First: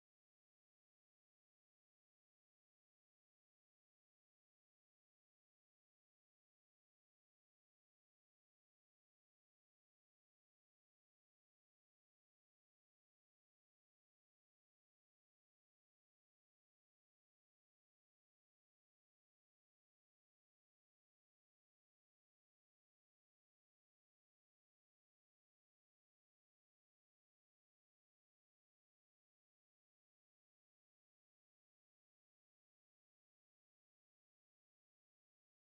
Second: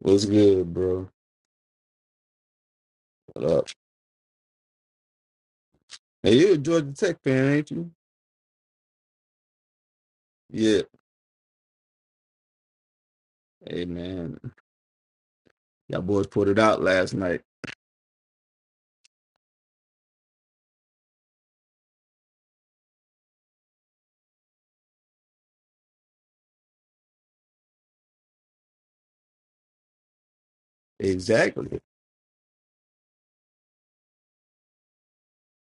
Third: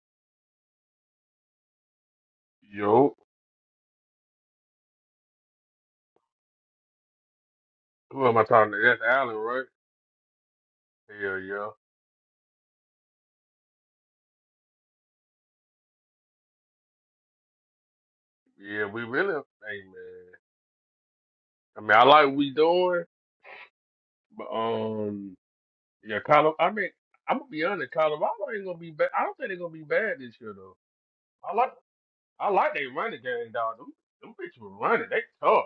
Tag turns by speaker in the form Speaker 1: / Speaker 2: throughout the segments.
Speaker 1: What's good, bro?
Speaker 2: Yo,
Speaker 1: What up? Hey, you're a Georgia Tech fan, ain't you?
Speaker 2: who am I talking to? That's Allen, right?
Speaker 1: Yeah.
Speaker 2: Hell yeah.
Speaker 1: Hey, man. Y'all boys put it out last night.
Speaker 2: Yeah, we really, hey man. I mean, I like what we doing, but um, yeah, Colorado. I mean, I'm gonna be honest, Colorado ain't gonna be bad. I don't think they're gonna be bad this year though. I like,
Speaker 1: Exactly.
Speaker 2: I like they running game, dog. Them, them bitches were running. They tough.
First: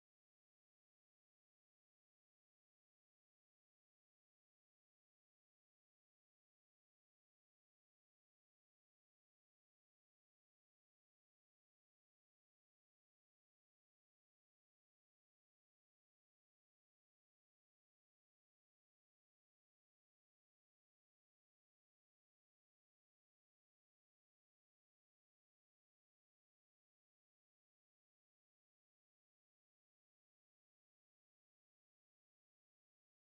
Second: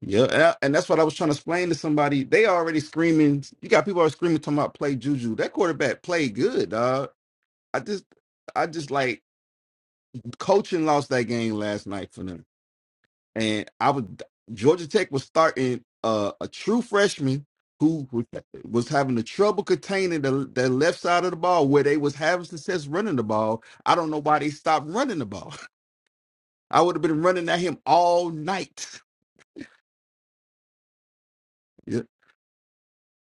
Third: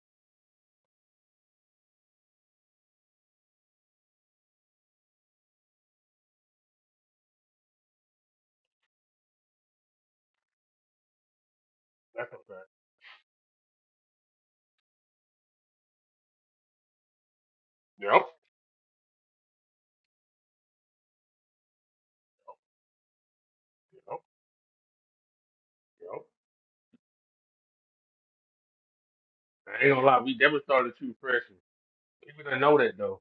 Speaker 1: Yeah. And I- and that's what I was trying to explain to somebody. They already screaming. You got people already screaming talking about play Juju. That quarterback played good, dog. I just, I just like coaching lost that game last night for
Speaker 2: That's
Speaker 1: them.
Speaker 2: a fact.
Speaker 1: and I was Georgia Tech was starting uh, a true freshman who was
Speaker 2: Yep,
Speaker 1: was having the trouble containing the, the left side of the ball where they was having success running the ball. I don't know
Speaker 2: yep,
Speaker 1: why they stopped running the ball.
Speaker 2: yep.
Speaker 1: I would have been running at him all night.
Speaker 2: I ain't gonna lie, we never started too freshmen.
Speaker 1: Yep,
Speaker 2: People don't know that though.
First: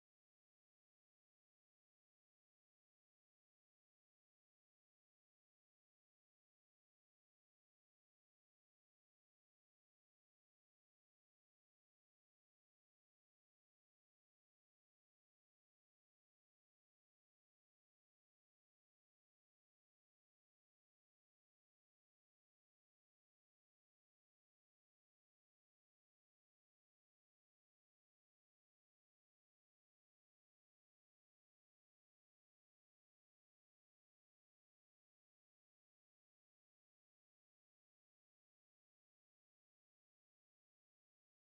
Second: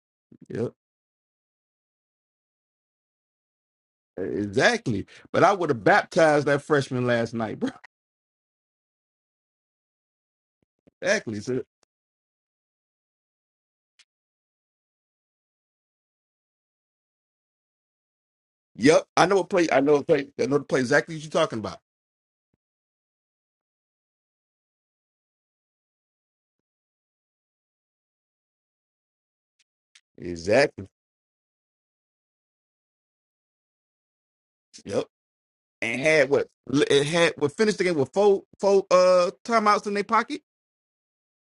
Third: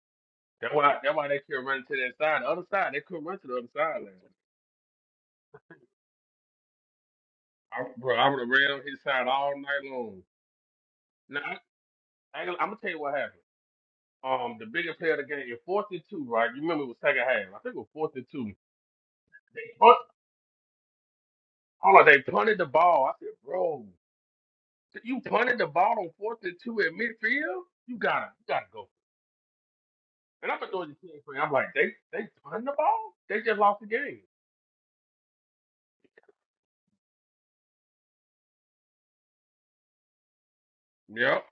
Speaker 1: yep,
Speaker 2: That's why, that's why they kept running to that side. The other side, they couldn't run to the other side.
Speaker 1: exactly. But I would have baptized that freshman last night, bro.
Speaker 2: I, bro, I was around his side all night long.
Speaker 1: Exactly.
Speaker 2: Now,
Speaker 1: So,
Speaker 2: I, I, I'm gonna tell you what happened. Um, the biggest player of the game in fourth and two, right? You remember it was second half. I think it was fourth and two.
Speaker 1: yep, I know a
Speaker 2: They
Speaker 1: play. I know
Speaker 2: punt,
Speaker 1: a play. I know the play exactly what you're talking about.
Speaker 2: hold on, they punted the ball. I said, bro, you punted the ball on fourth and two at midfield? You gotta, you gotta go. And I've been
Speaker 1: Exactly.
Speaker 2: doing this thing for you. I'm like, they, they punted the ball? They just lost the game.
Speaker 1: Yep. and had what it had what finished the game with four four uh timeouts in their pocket.
Speaker 2: Yep.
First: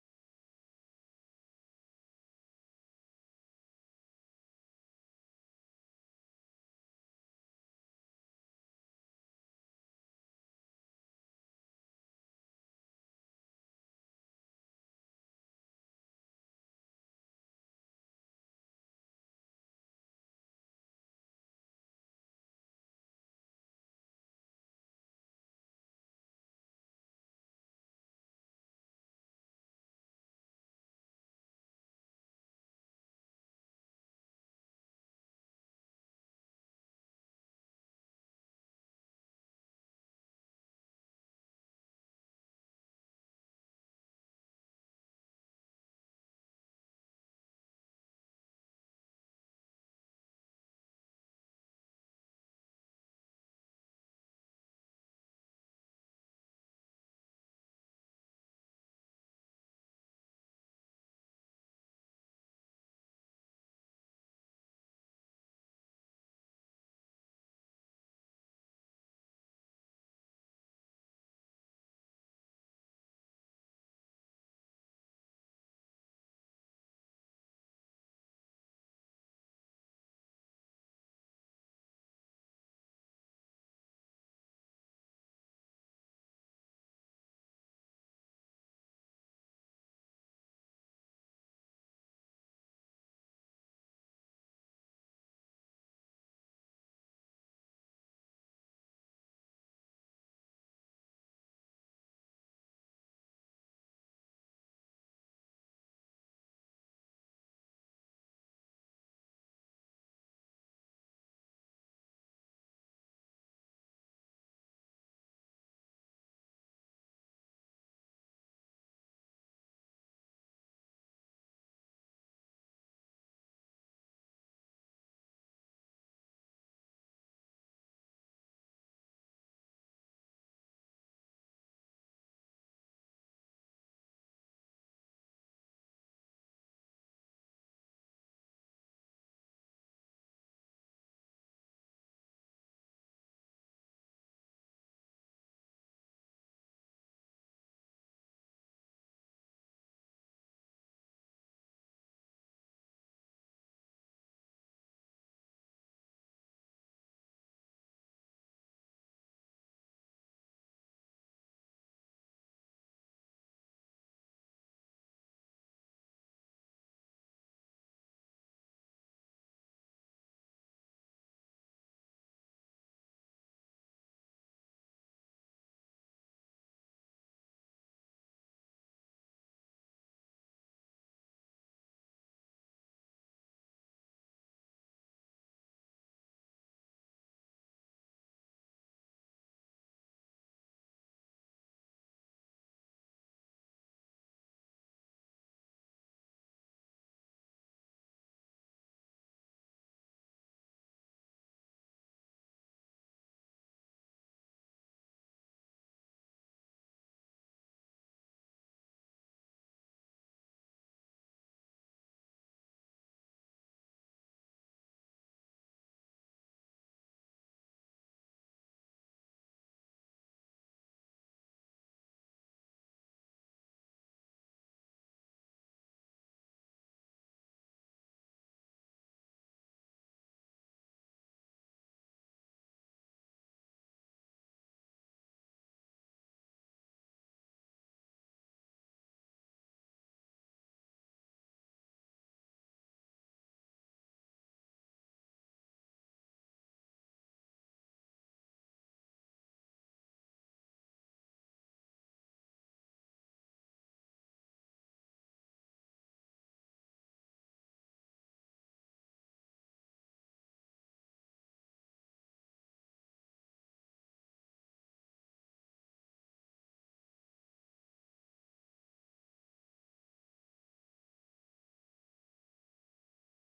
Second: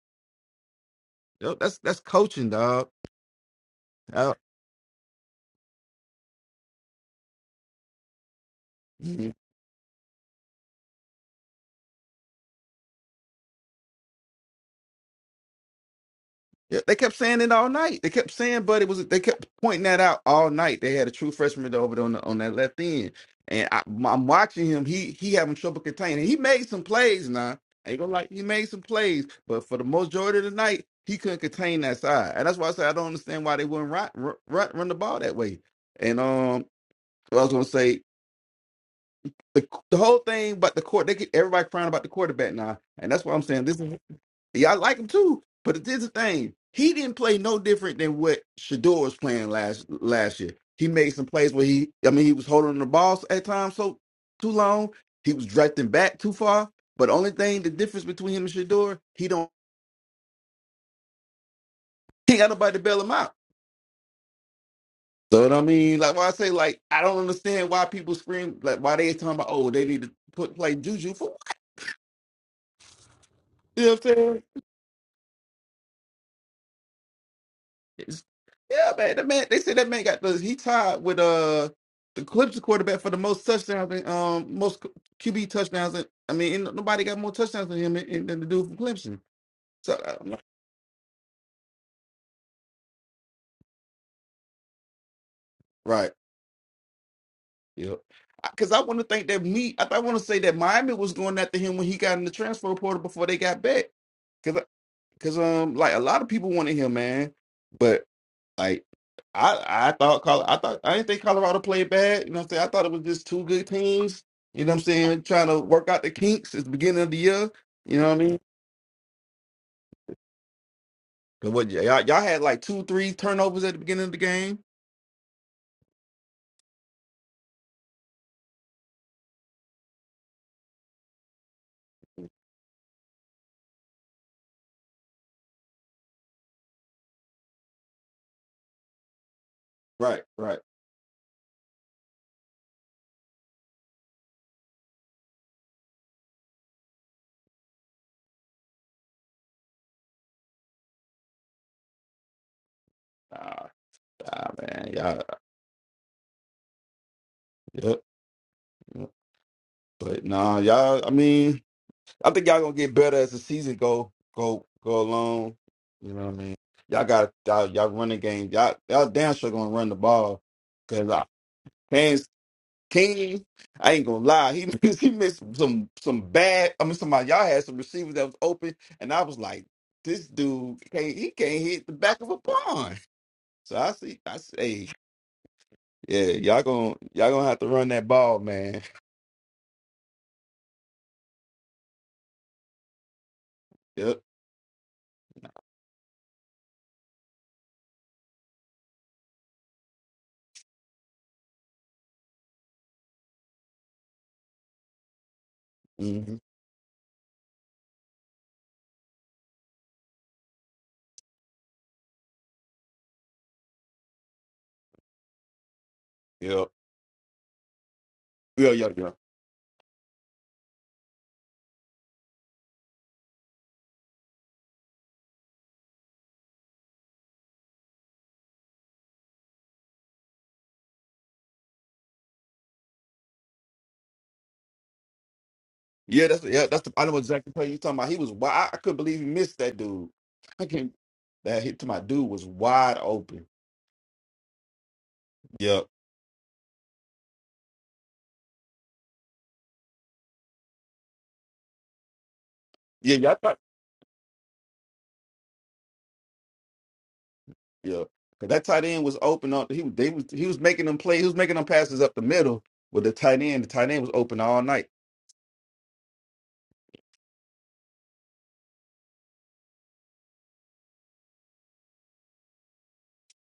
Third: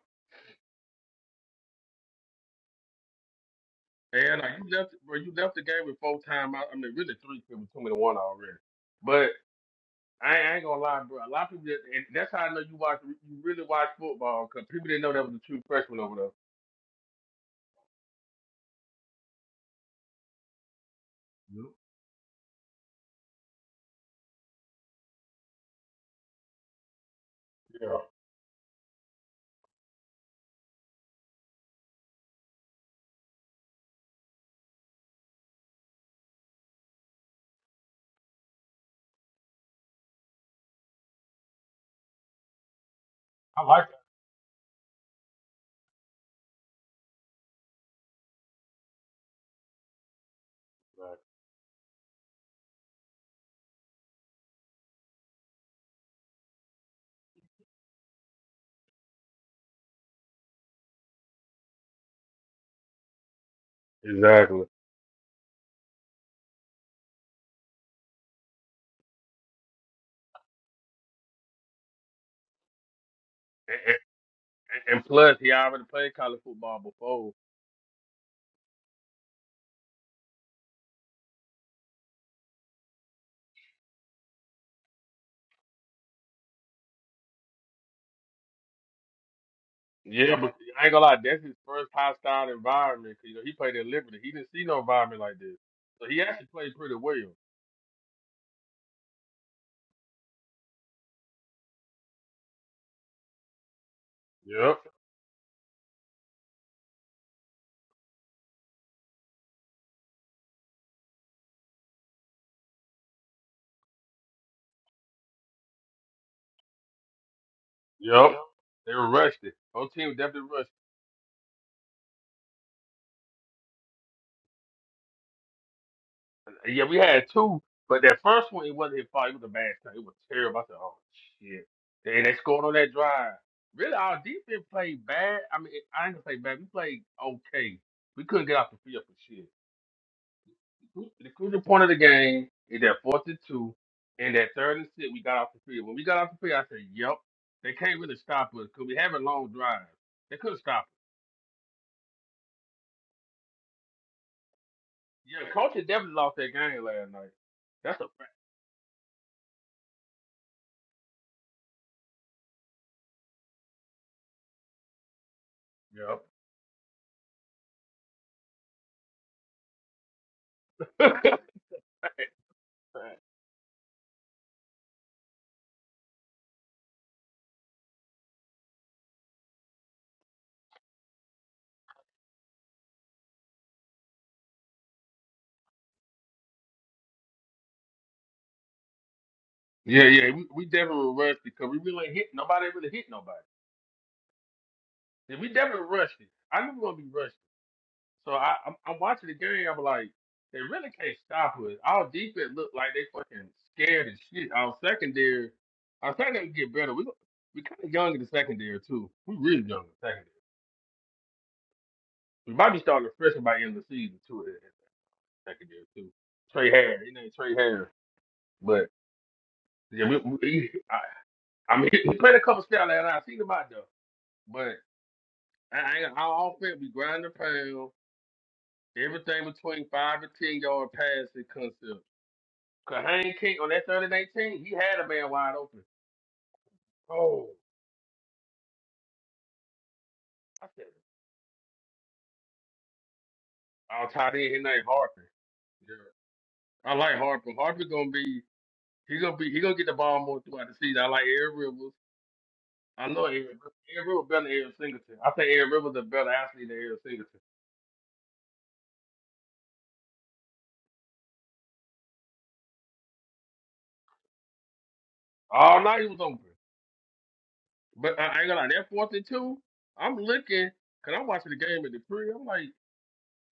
Speaker 1: Yo, that's that's coaching, dog. Uh,
Speaker 2: And like you left, bro, you left the game with four timeouts. I mean, really three, 'cause it was too many to one already.
Speaker 1: mhm.
Speaker 2: I, I ain't gonna lie, bro. A lot of people, just, and that's how I know you watch. You really watch football because people didn't know that was a true freshman over there.
Speaker 1: yeah, they kept saying it all night. They kept saying, but it was they kept pointing that out all night. They had a true freshman
Speaker 2: Yep.
Speaker 1: over there on the, on that left end, and I, I'm watching him. He he having trouble containing. He made some plays now. I
Speaker 2: Yeah,
Speaker 1: ain't gonna like he made some plays, but for the majority of the night, he couldn't contain that side, and that's why I say I don't understand why they wouldn't run run, run the ball that way. And um, I was gonna say the the whole thing but the court they get everybody crying about the quarterback now and that's what i'm
Speaker 2: I
Speaker 1: saying this
Speaker 2: like
Speaker 1: is yeah i like him too but this is the thing he didn't play no different than what Shador was playing last last year he
Speaker 2: that.
Speaker 1: made some plays where he i mean he was holding the ball at times so too long he was drifting back too far but only thing the difference between him and Shador he don't he ain't got nobody to bail him out
Speaker 2: Exactly.
Speaker 1: so what I mean, like why I say, like I don't understand why people scream, like why they talking about, oh, they need to put play Juju for.
Speaker 2: And,
Speaker 1: You know what I'm saying?
Speaker 2: and, and plus, he already played college football before.
Speaker 1: It's- yeah, man. That man. They said that man got the. He tied with uh the Clippers quarterback for the most touchdowns. and, Um, most QB touchdowns. And, I mean, ain't no, nobody got more touchdowns than him than than the dude from Clemson. So uh, I'm
Speaker 2: Yeah,
Speaker 1: like,
Speaker 2: but I ain't gonna lie, that's his first hostile environment. 'cause, you know, he played at Liberty. He didn't see no environment like this, so
Speaker 1: right.
Speaker 2: he actually played pretty well.
Speaker 1: Yep. Because I want to think that me. I, I want to say that Miami was going after him when he got in the transfer portal before they got back. Because
Speaker 2: Yep.
Speaker 1: because um like a lot of people wanted him, man. Like I I thought Col I thought I didn't think Colorado played bad. You know what I'm saying? I thought it was just two good teams. You know what I'm saying? Trying to work out the kinks at the beginning of the year. You know what I
Speaker 2: Yep,
Speaker 1: mean?
Speaker 2: they were rushed. Whole team was definitely rushed.
Speaker 1: 'Cause what y'all y'all had like two, three turnovers at the beginning of the game.
Speaker 2: Yeah, we had two, but that first one it wasn't his fault. It was a bad shot. It was terrible. I said, "Oh shit!" And they scored on that drive. Really, our defense played bad. I mean, I ain't gonna say bad. We played okay. We couldn't get off the field for shit.
Speaker 1: Right, right.
Speaker 2: The crucial point of the game is that fourth and two, and that third and six. We got off the field. When we got off the field, I said, "Yep, they can't really stop us because we having long drives. They couldn't stop us."
Speaker 1: Ah, ah, man, y'all.
Speaker 2: Yeah, coach had definitely lost that game last night. That's
Speaker 1: Yep.
Speaker 2: a fact.
Speaker 1: But nah, y'all. I mean, I think y'all gonna get better as the season go go go along. You know what I mean? Y'all got y'all, y'all running game. Y'all y'all damn sure gonna run the ball because I
Speaker 2: Yep.
Speaker 1: Kane's King. I ain't gonna lie. He missed, he missed some some bad. I mean, somebody y'all had some receivers that was open, and I was like, this dude can't he can't hit the back of a pond. So I see. I say, yeah, y'all gonna y'all gonna have to run that ball, man.
Speaker 2: Yeah, yeah, we, we definitely rushed it because we really ain't hit nobody. Really hit nobody.
Speaker 1: Yep.
Speaker 2: And we definitely rushed it. I knew we were gonna be rushed. So I, I'm, I'm watching the game. I'm like, they really can't stop us. Our defense looked like they fucking scared as shit. Our secondary, our
Speaker 1: hmm
Speaker 2: secondary can get better. We gon- we kind of young in the secondary too. We really young in the secondary. We might be starting fresh by the end of the season too. In the secondary too.
Speaker 1: Yep.
Speaker 2: Trey Harris, it ain't Trey Harris,
Speaker 1: Yeah,
Speaker 2: but
Speaker 1: yeah, yeah.
Speaker 2: yeah, we, we, I, I mean, he played a couple scouts and I seen him out there, but. I, I, our offense be grinding pound. Everything between five and ten yard passing concept. Cause Hayne King on that third and eighteen, he had a man wide open.
Speaker 1: Yeah, that's yeah, that's the I know
Speaker 2: Oh,
Speaker 1: exactly player you talking about. He was wide. I couldn't believe he missed that dude. I
Speaker 2: I said,
Speaker 1: can't. That hit to my dude was wide open.
Speaker 2: I'll tie in his name Harper.
Speaker 1: Yep.
Speaker 2: Yeah. I like Harper. Harper gonna be he gonna be he gonna get the ball more throughout the season. I like Aaron Rivers. I
Speaker 1: Yeah,
Speaker 2: know
Speaker 1: yeah, I
Speaker 2: Aaron
Speaker 1: thought,
Speaker 2: Rivers. Aaron Rivers better than Aaron Singleton. I think Aaron Rivers is a better athlete than Aaron Singleton.
Speaker 1: yeah. 'Cause that tight end was open on. He was they was he was making them play. He was making them passes up the middle with the tight end. The tight end was open all night.
Speaker 2: All night he was open. But I I ain't gonna lie, that fourth and two, I'm looking, cause I'm watching the game at the crib. I'm like.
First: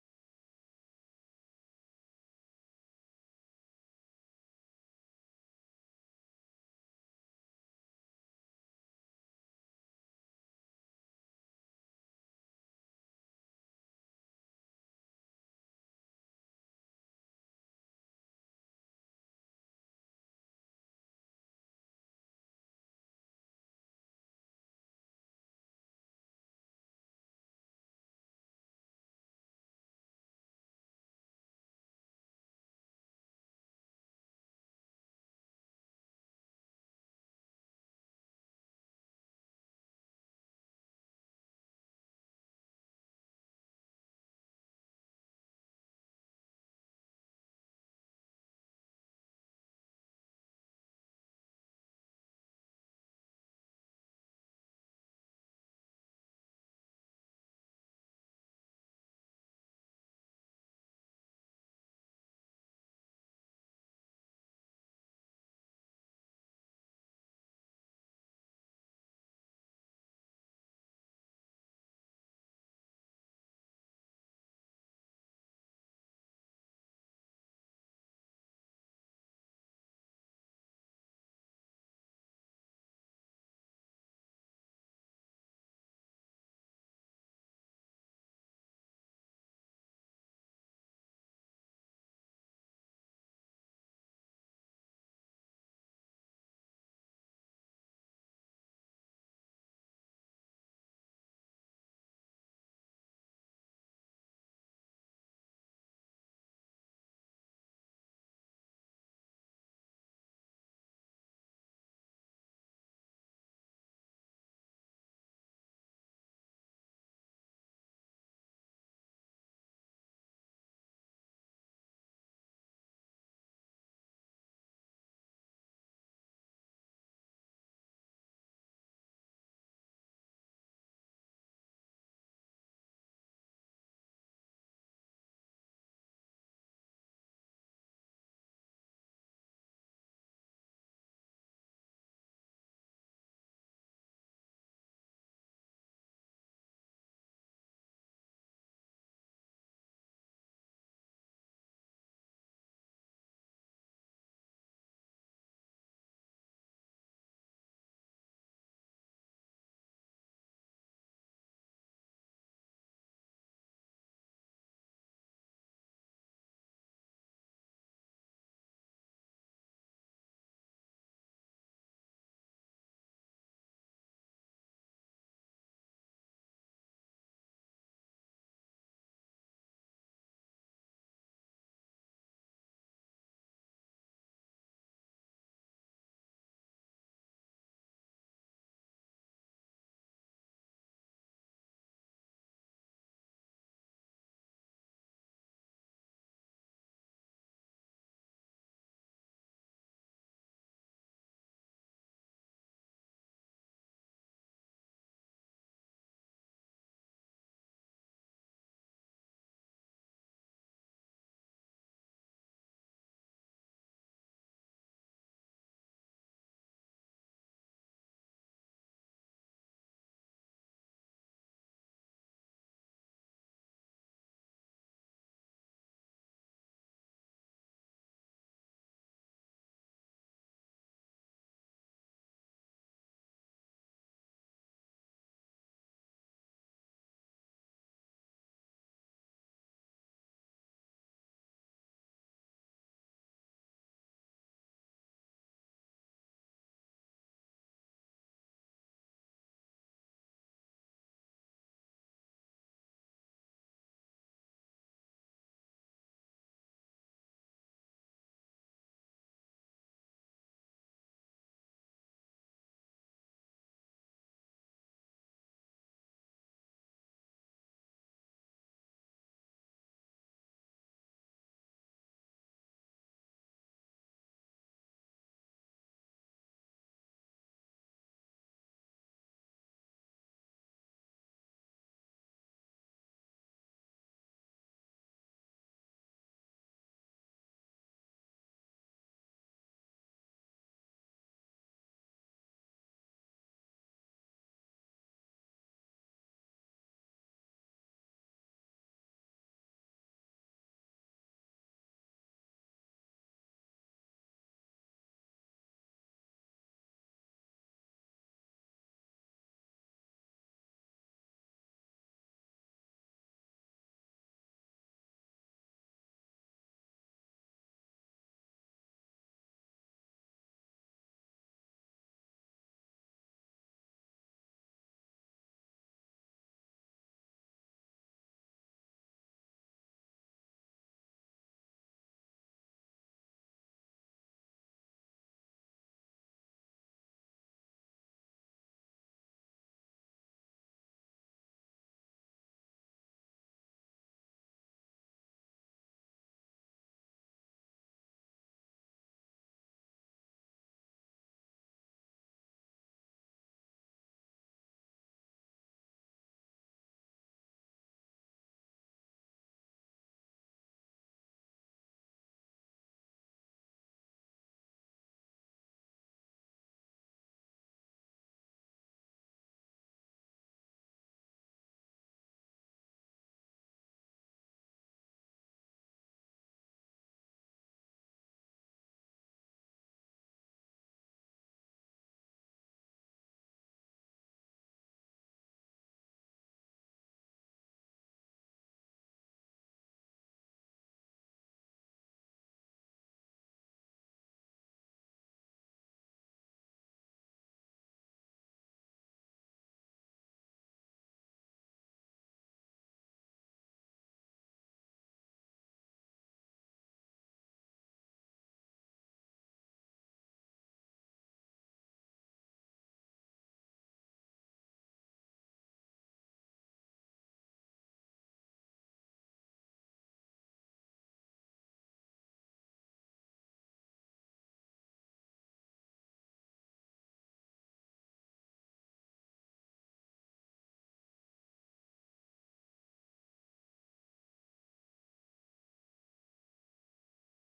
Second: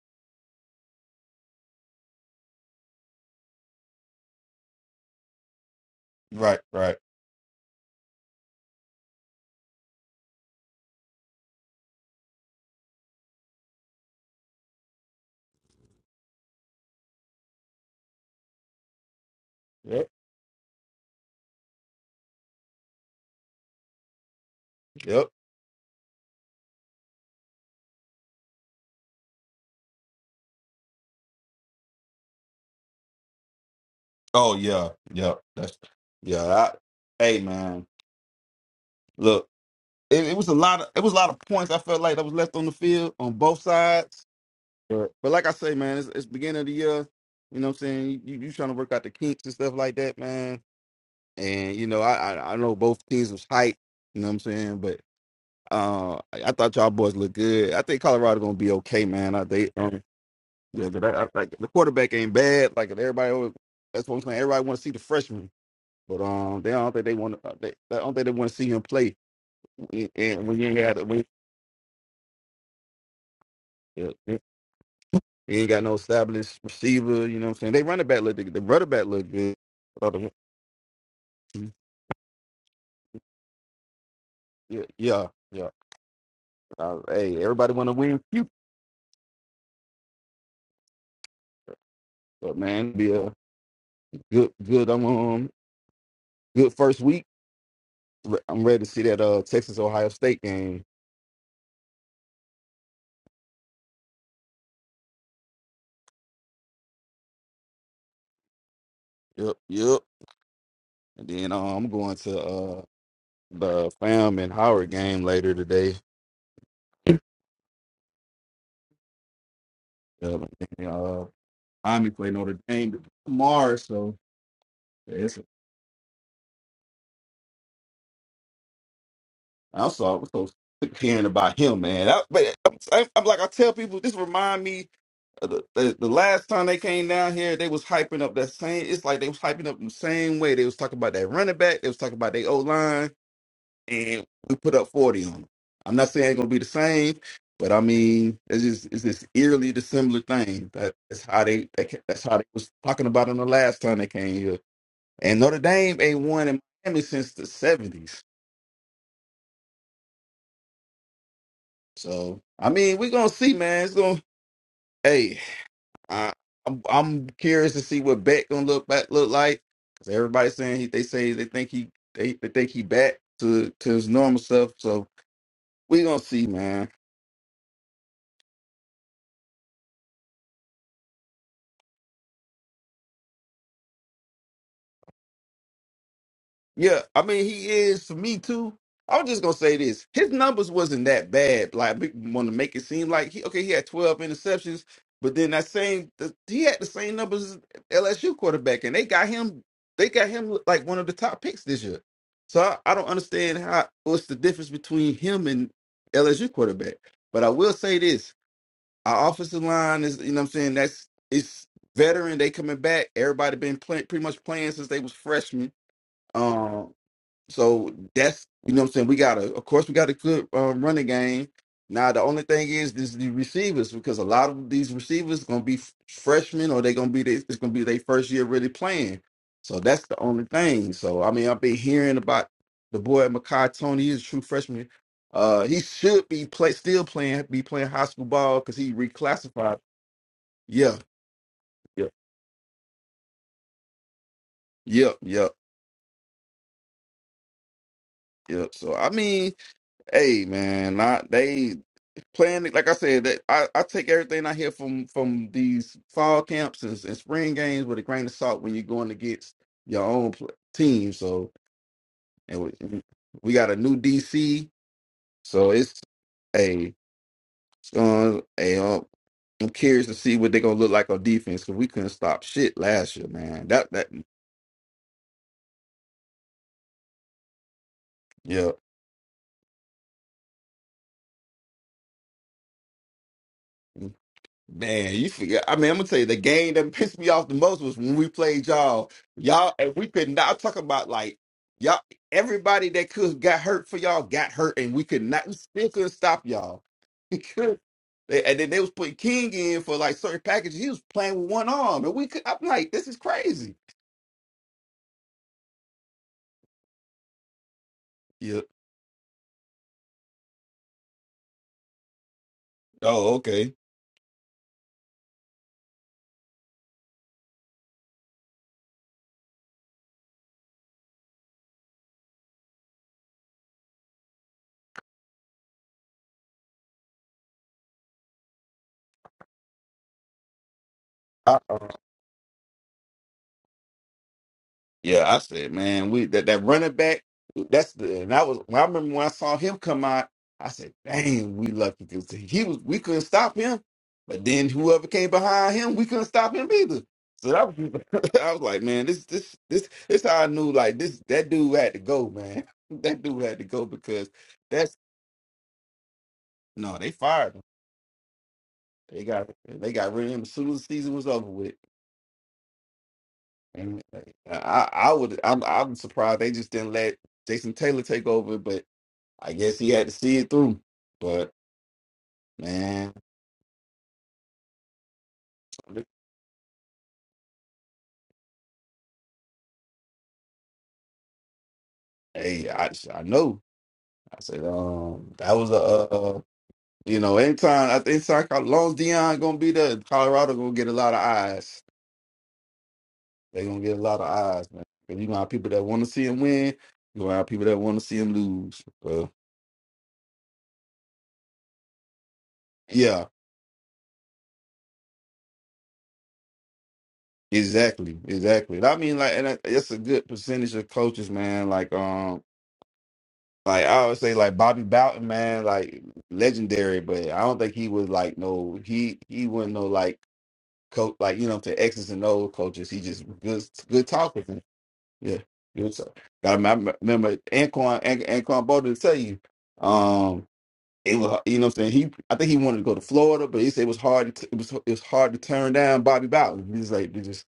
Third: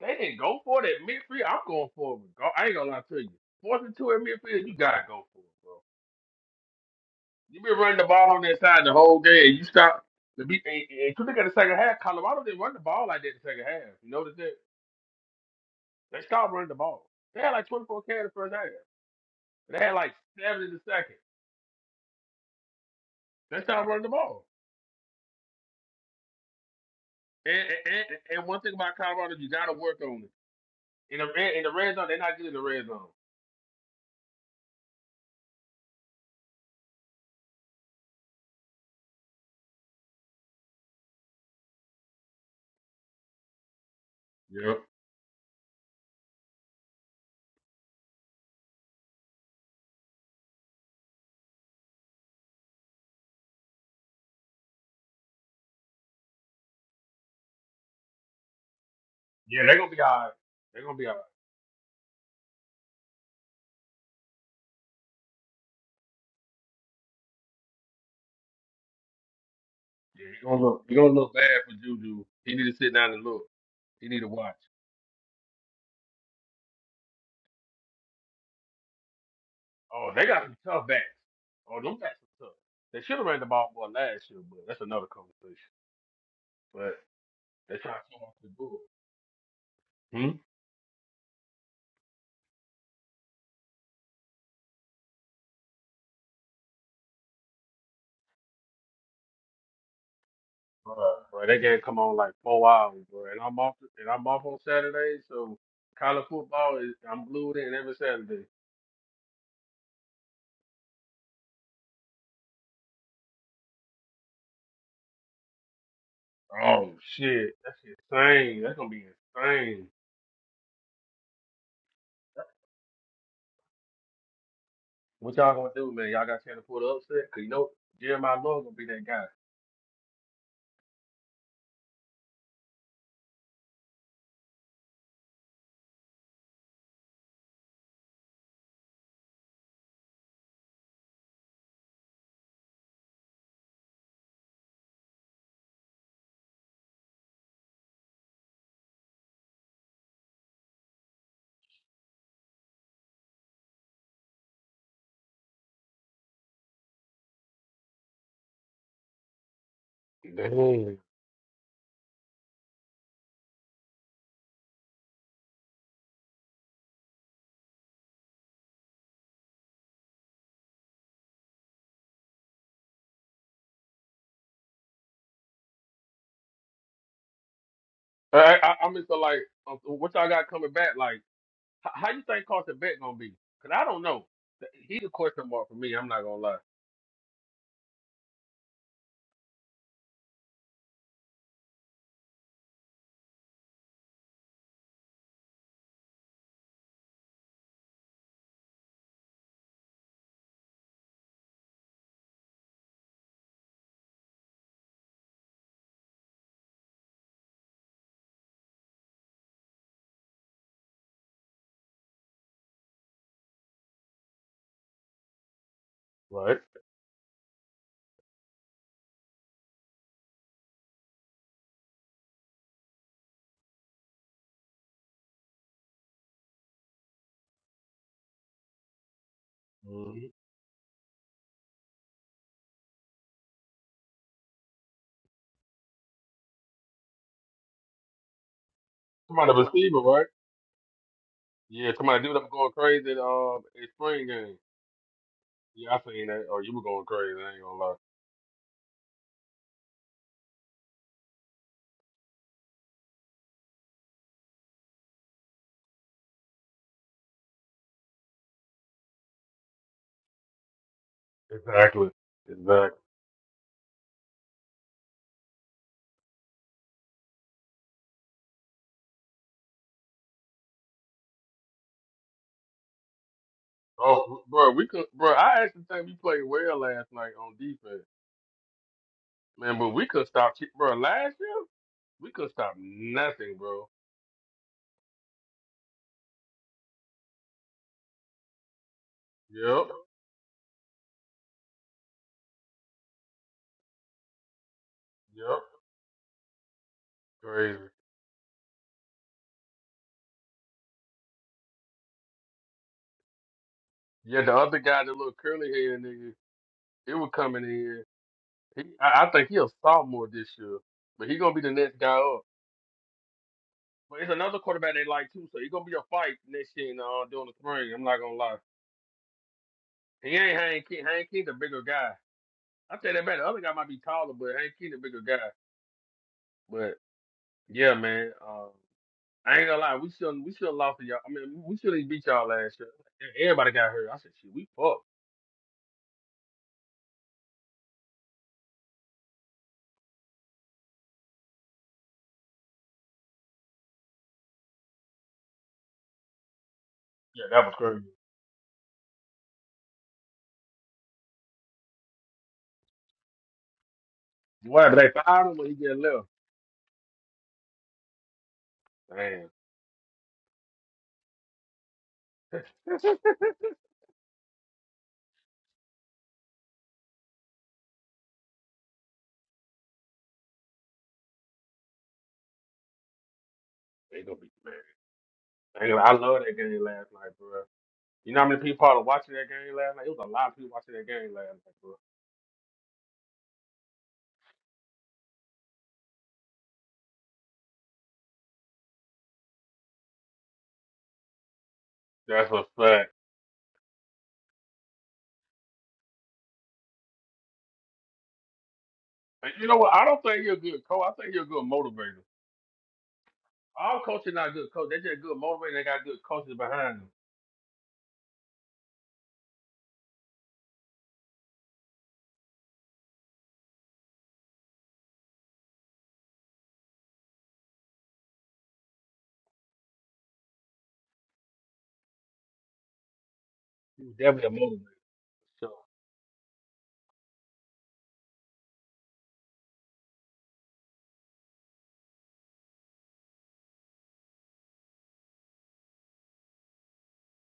Speaker 2: They didn't go for it at midfield. I'm going for it. Go- I ain't gonna lie to you. Fourth and two at midfield, you gotta go for it, bro.
Speaker 1: Right. Right.
Speaker 2: You been running the ball on that side the whole game. You stop. The beat, and, and you look at the second half, Colorado didn't run the ball like that the second half. You notice that? They stopped running the ball. They had like 24 carries the first half. They had
Speaker 1: Yep.
Speaker 2: like seven in the second. They stopped running the ball.
Speaker 1: Yep.
Speaker 2: And, and, and, and one thing about Colorado, you gotta work on it. In the red, in the red zone, they're not good in the red zone.
Speaker 1: Oh yeah. Yep. That's yeah. I, hey man, look. It, it was a lot of it was a lot of points. I felt like that was left on the field on both sides
Speaker 2: Yeah.
Speaker 1: But but like I say, man, it's, it's beginning of the year. You know what I'm saying? You you trying to work out the kinks and stuff like that, man. And you know, I I, I know both teams was hype. You know what I'm saying? But uh, I I thought y'all boys looked good. I think Colorado gonna be okay, man. I
Speaker 2: Yeah,
Speaker 1: they
Speaker 2: they're gonna
Speaker 1: um
Speaker 2: be all right. They're
Speaker 1: yeah,
Speaker 2: gonna
Speaker 1: but
Speaker 2: be all right.
Speaker 1: I, I, like the quarterback ain't bad. Like everybody, always, that's what I'm saying. Everybody want to see the freshman, but um, they I don't think they want to. They, I don't think they want to see him play.
Speaker 2: Yeah,
Speaker 1: And
Speaker 2: you're
Speaker 1: when
Speaker 2: gonna
Speaker 1: you ain't
Speaker 2: look
Speaker 1: had
Speaker 2: you're gonna
Speaker 1: when,
Speaker 2: look bad for Juju. He need to sit down and look.
Speaker 1: yeah,
Speaker 2: He
Speaker 1: yeah.
Speaker 2: need to watch.
Speaker 1: He ain't got no established receiver. You know what I'm saying? They running back look. The running back look good. Oh,
Speaker 2: Oh, they
Speaker 1: the-
Speaker 2: got some tough backs. Oh, them backs are tough. They should have ran the ball more last year, but that's
Speaker 1: Yeah,
Speaker 2: another
Speaker 1: yeah, yeah.
Speaker 2: conversation. But
Speaker 1: Uh, hey, everybody
Speaker 2: they
Speaker 1: want
Speaker 2: try
Speaker 1: to
Speaker 2: to
Speaker 1: win.
Speaker 2: come off
Speaker 1: few,
Speaker 2: the board. Hmm?
Speaker 1: But man, be a good, good. I'm um, good first week. Re- I'm ready to see that uh Texas Ohio State game.
Speaker 2: Bruh, bro, they can't come on like four hours, bro. And I'm off and I'm off on Saturday, so college football is I'm glued in every Saturday.
Speaker 1: Yep, yep. And then uh, I'm going to uh the fam and Howard game later today.
Speaker 2: Oh
Speaker 1: Yep.
Speaker 2: shit. That's insane. That's gonna be insane.
Speaker 1: And, uh, Army play Notre Dame tomorrow, so.
Speaker 2: What y'all gonna do, man? Y'all got a chance to pull the upset? Cause you know Jeremiah Love gonna be that guy.
Speaker 1: I saw I was so sick of hearing about him, man. I, but I'm, I'm, I'm like I tell people, this remind me of the, the the last time they came down here, they was hyping up that same. It's like they was hyping up the same way. They was talking about that running back. They was talking about their O line, and we put up forty on them. I'm not saying it's gonna be the same, but I mean, it's just it's this eerily dissimilar thing. That, that's how they, they ca- that's how they was talking about them the last time they came here. And Notre Dame ain't won in Miami since the '70s.
Speaker 2: Dang.
Speaker 1: So I mean, we're gonna see, man. It's gonna hey, I, I'm I'm curious to see what Beck gonna look back look like because everybody's saying he, they say they think he they, they think he back to to his normal stuff. So we gonna see, man.
Speaker 2: I, I, I'm just like, uh, what y'all got coming back? Like, h- how you think Carson Beck gonna be? Cause I don't know. He the question mark for me. I'm not gonna lie.
Speaker 1: Yeah, I mean he is for me too. I was just gonna say this: his numbers wasn't that bad. Like people want to make it seem like he okay, he had twelve interceptions, but then that same the, he had the same numbers as LSU quarterback, and they got him. They got him like one of the top picks this year. So I, I don't understand how what's the difference between him and LSU quarterback. But I will say this: our offensive line is you know what I'm saying that's it's veteran. They coming back. Everybody been play, pretty much playing since they was freshmen.
Speaker 2: Right.
Speaker 1: um, so that's you know what I'm saying. We got a of course we got a good um, running game. Now the only thing is is the receivers because a lot of these receivers gonna be f- freshmen or they gonna be their- it's gonna be their first year really playing. So that's the
Speaker 2: Mm-hmm.
Speaker 1: only thing. So I mean I've been hearing about the boy Makai Tony. He's a true freshman. Uh, he should be play still playing be playing high school ball because he
Speaker 2: Somebody
Speaker 1: reclassified.
Speaker 2: receiver, right?
Speaker 1: Yeah,
Speaker 2: Yeah,
Speaker 1: yeah,
Speaker 2: somebody dude up going crazy at um at spring game.
Speaker 1: yep, yep,
Speaker 2: Yeah, I seen that. Or you were going crazy. I ain't gonna lie.
Speaker 1: yep. So I mean, hey man, not they. playing like I said, that I, I take everything I hear from from these fall camps and, and spring games with a grain of salt when you're going against your own pl- team. So
Speaker 2: Exactly.
Speaker 1: and
Speaker 2: Exactly.
Speaker 1: we, we got a new DC, so it's a uh, a um, I'm curious to see what they're gonna look like on defense because we couldn't stop shit last year, man. That that
Speaker 2: Oh, bro, we could, bro. I actually think we played well last night on defense,
Speaker 1: yeah.
Speaker 2: man. But we could stop, bro. Last year we could stop nothing, bro.
Speaker 1: Man, you forget. I mean, I'm gonna tell you the game that pissed me off the most was when we played y'all. Y'all,
Speaker 2: Yep.
Speaker 1: and we could not I'm talking about like y'all. Everybody that could got hurt for y'all got hurt, and we could not we
Speaker 2: Yep.
Speaker 1: still couldn't stop y'all. We
Speaker 2: Crazy.
Speaker 1: couldn't. They- And then they was putting King in for like certain packages. He was playing with one arm, and we could. I'm like, this is crazy.
Speaker 2: Yeah, the other guy, the little curly haired nigga, it was coming in here.
Speaker 1: Yeah.
Speaker 2: He, I, I think he a sophomore this year, but he gonna be the next guy up.
Speaker 1: Oh, okay.
Speaker 2: But it's another quarterback they like too, so he gonna be a fight next year in, uh, during the spring. I'm not gonna lie. He ain't Hank King. Hank King the bigger guy. I tell that man, the other guy might be taller, but Hank King the bigger guy. But yeah, man, um, I ain't gonna lie. We shouldn't. We should have lost to y'all. I mean, we should have beat y'all last year. Everybody got hurt. I said, shit, we fucked.
Speaker 1: Yeah, I said, man, we that, that running back, that's the and I was when I remember when I saw him come out, I said, dang, we lucky because he was we couldn't stop him. But then whoever came behind him, we couldn't stop him either.
Speaker 2: Yeah,
Speaker 1: So that
Speaker 2: that was crazy.
Speaker 1: was I was like, man, this this this this how I knew like this that dude had to go, man. That dude had to go because
Speaker 2: Why
Speaker 1: that's
Speaker 2: did they fired him when he get left?
Speaker 1: no, they fired him. They got
Speaker 2: Damn.
Speaker 1: they got rid of him as soon as the season was over with. And uh, I I would I'm I'm surprised they just didn't let Jason Taylor take over, but I guess he had to see it through. But man,
Speaker 2: They gonna be mad. I ain't gonna- I love that game last night, bro. You know how many people probably watching that game last night? It was a lot of people watching that game last night, bro.
Speaker 1: hey, I I know. I said, um, that was a uh, you know, anytime I think so, as long as Dion gonna be there, Colorado gonna get a lot of eyes.
Speaker 2: That's a fact.
Speaker 1: They gonna get a lot of eyes, man. 'Cause you gonna have people that want to see him win. You gonna have people that want to see him lose. So,
Speaker 2: And you know what? I don't think you're a good coach. I think you're a good motivator.
Speaker 1: yeah,
Speaker 2: All coaches not good coach. They just good motivator. They got good coaches behind them.
Speaker 1: exactly, exactly. And I mean, like, and that- it's a good percentage of coaches, man. Like, um, Like I would say, like Bobby Bowden, man, like legendary, but I don't think he was like no, he he wasn't no like coach, like you know, to X's and O's coaches. He just good
Speaker 2: He
Speaker 1: good
Speaker 2: was
Speaker 1: talker.
Speaker 2: definitely a
Speaker 1: man.
Speaker 2: motivator.
Speaker 1: Yeah,
Speaker 2: So
Speaker 1: good talk. I remem- I remember Anquan An- Anquan Bolden tell you, um, it was you know what I'm saying. He I think he wanted to go to Florida, but he said it was hard. To, it was it was hard to turn down Bobby Bowden. He's like, they just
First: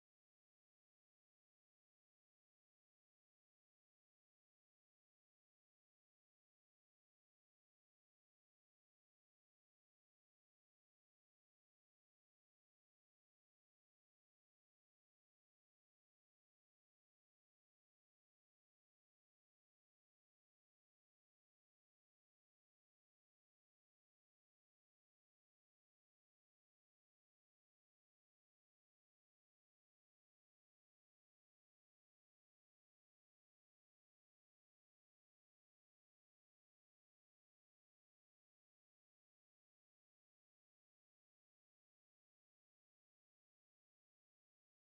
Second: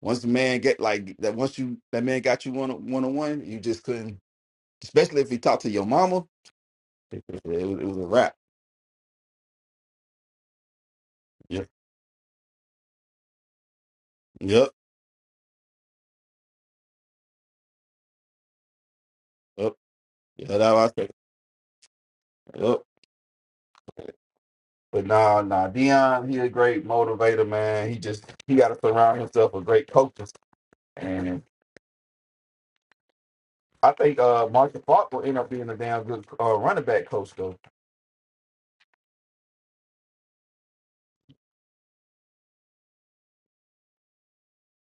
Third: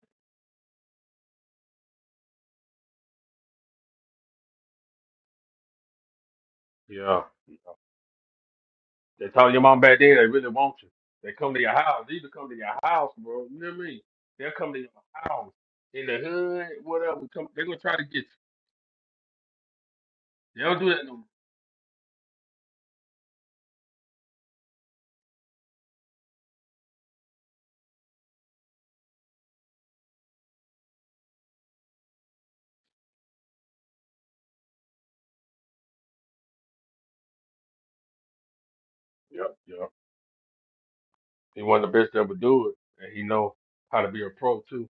Speaker 1: once the man get like that, once you that man got you one one on one, you just couldn't. Especially if he talked to your mama it
Speaker 2: yeah,
Speaker 1: was, it was a wrap.
Speaker 2: they told your mom back then they really want you. They come to
Speaker 1: Yep.
Speaker 2: your house. They either come to your house, bro. You know what I mean? They'll
Speaker 1: Yep.
Speaker 2: come to your house in the hood, whatever. Come, they're gonna try to get you.
Speaker 1: Yep. Yeah,
Speaker 2: They don't do
Speaker 1: that's what I
Speaker 2: that
Speaker 1: it.
Speaker 2: no more.
Speaker 1: Yep. But nah, nah, Dion, he a great motivator, man. He just he gotta surround himself with great coaches. And I think uh Marcus Clark will end up being a damn good uh, running back coach though.
Speaker 2: Yep, yep. He one of the best to ever do it, and he know how to be a pro too.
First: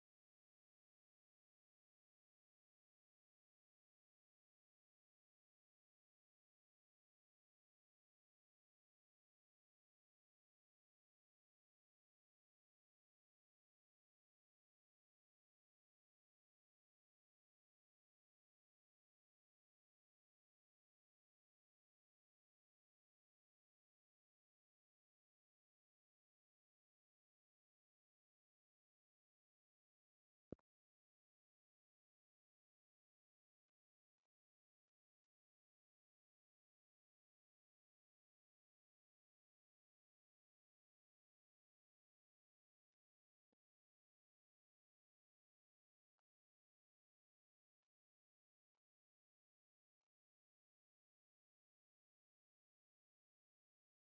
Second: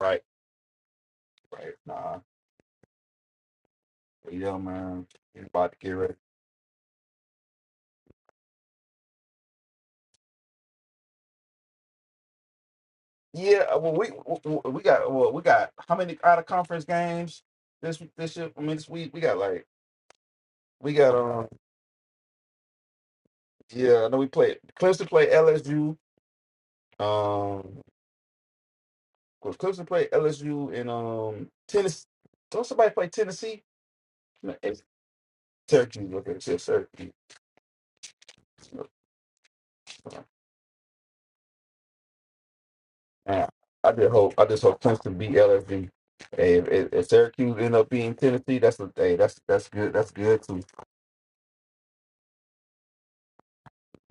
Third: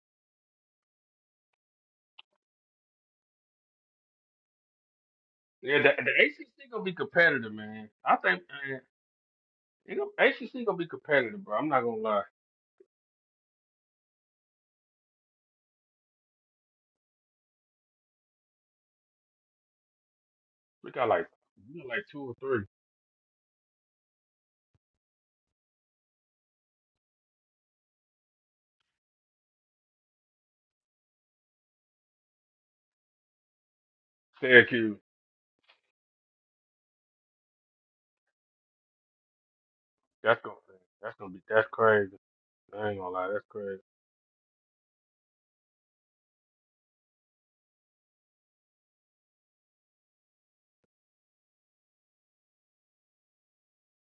Speaker 1: Right, right. Nah. Yeah, man. He's about to
Speaker 2: Yeah, the,
Speaker 1: get
Speaker 2: the
Speaker 1: ready.
Speaker 2: ACC gonna be competitive, man. I think man, you know, ACC gonna be competitive, bro. I'm not gonna lie.
Speaker 1: Yeah, uh, well we we we got well we got how many out of conference games this this year? I mean this week we got like
Speaker 2: We
Speaker 1: we
Speaker 2: got
Speaker 1: got
Speaker 2: like
Speaker 1: um
Speaker 2: we got like two or three.
Speaker 1: yeah, I know we played Clemson played LSU. Um Because Clemson played LSU and um Tennessee. Don't somebody play Tennessee? No, it's
Speaker 2: Syracuse,
Speaker 1: Syracuse. Okay, it's just Syracuse.
Speaker 2: that's gonna that's gonna be that's crazy. I ain't gonna lie, that's
Speaker 1: Yeah.
Speaker 2: crazy.
Speaker 1: I just hope I just hope Clemson beat LSU. Hey, if, if, if Syracuse end up beating Tennessee, that's a hey, that's that's good. That's good too.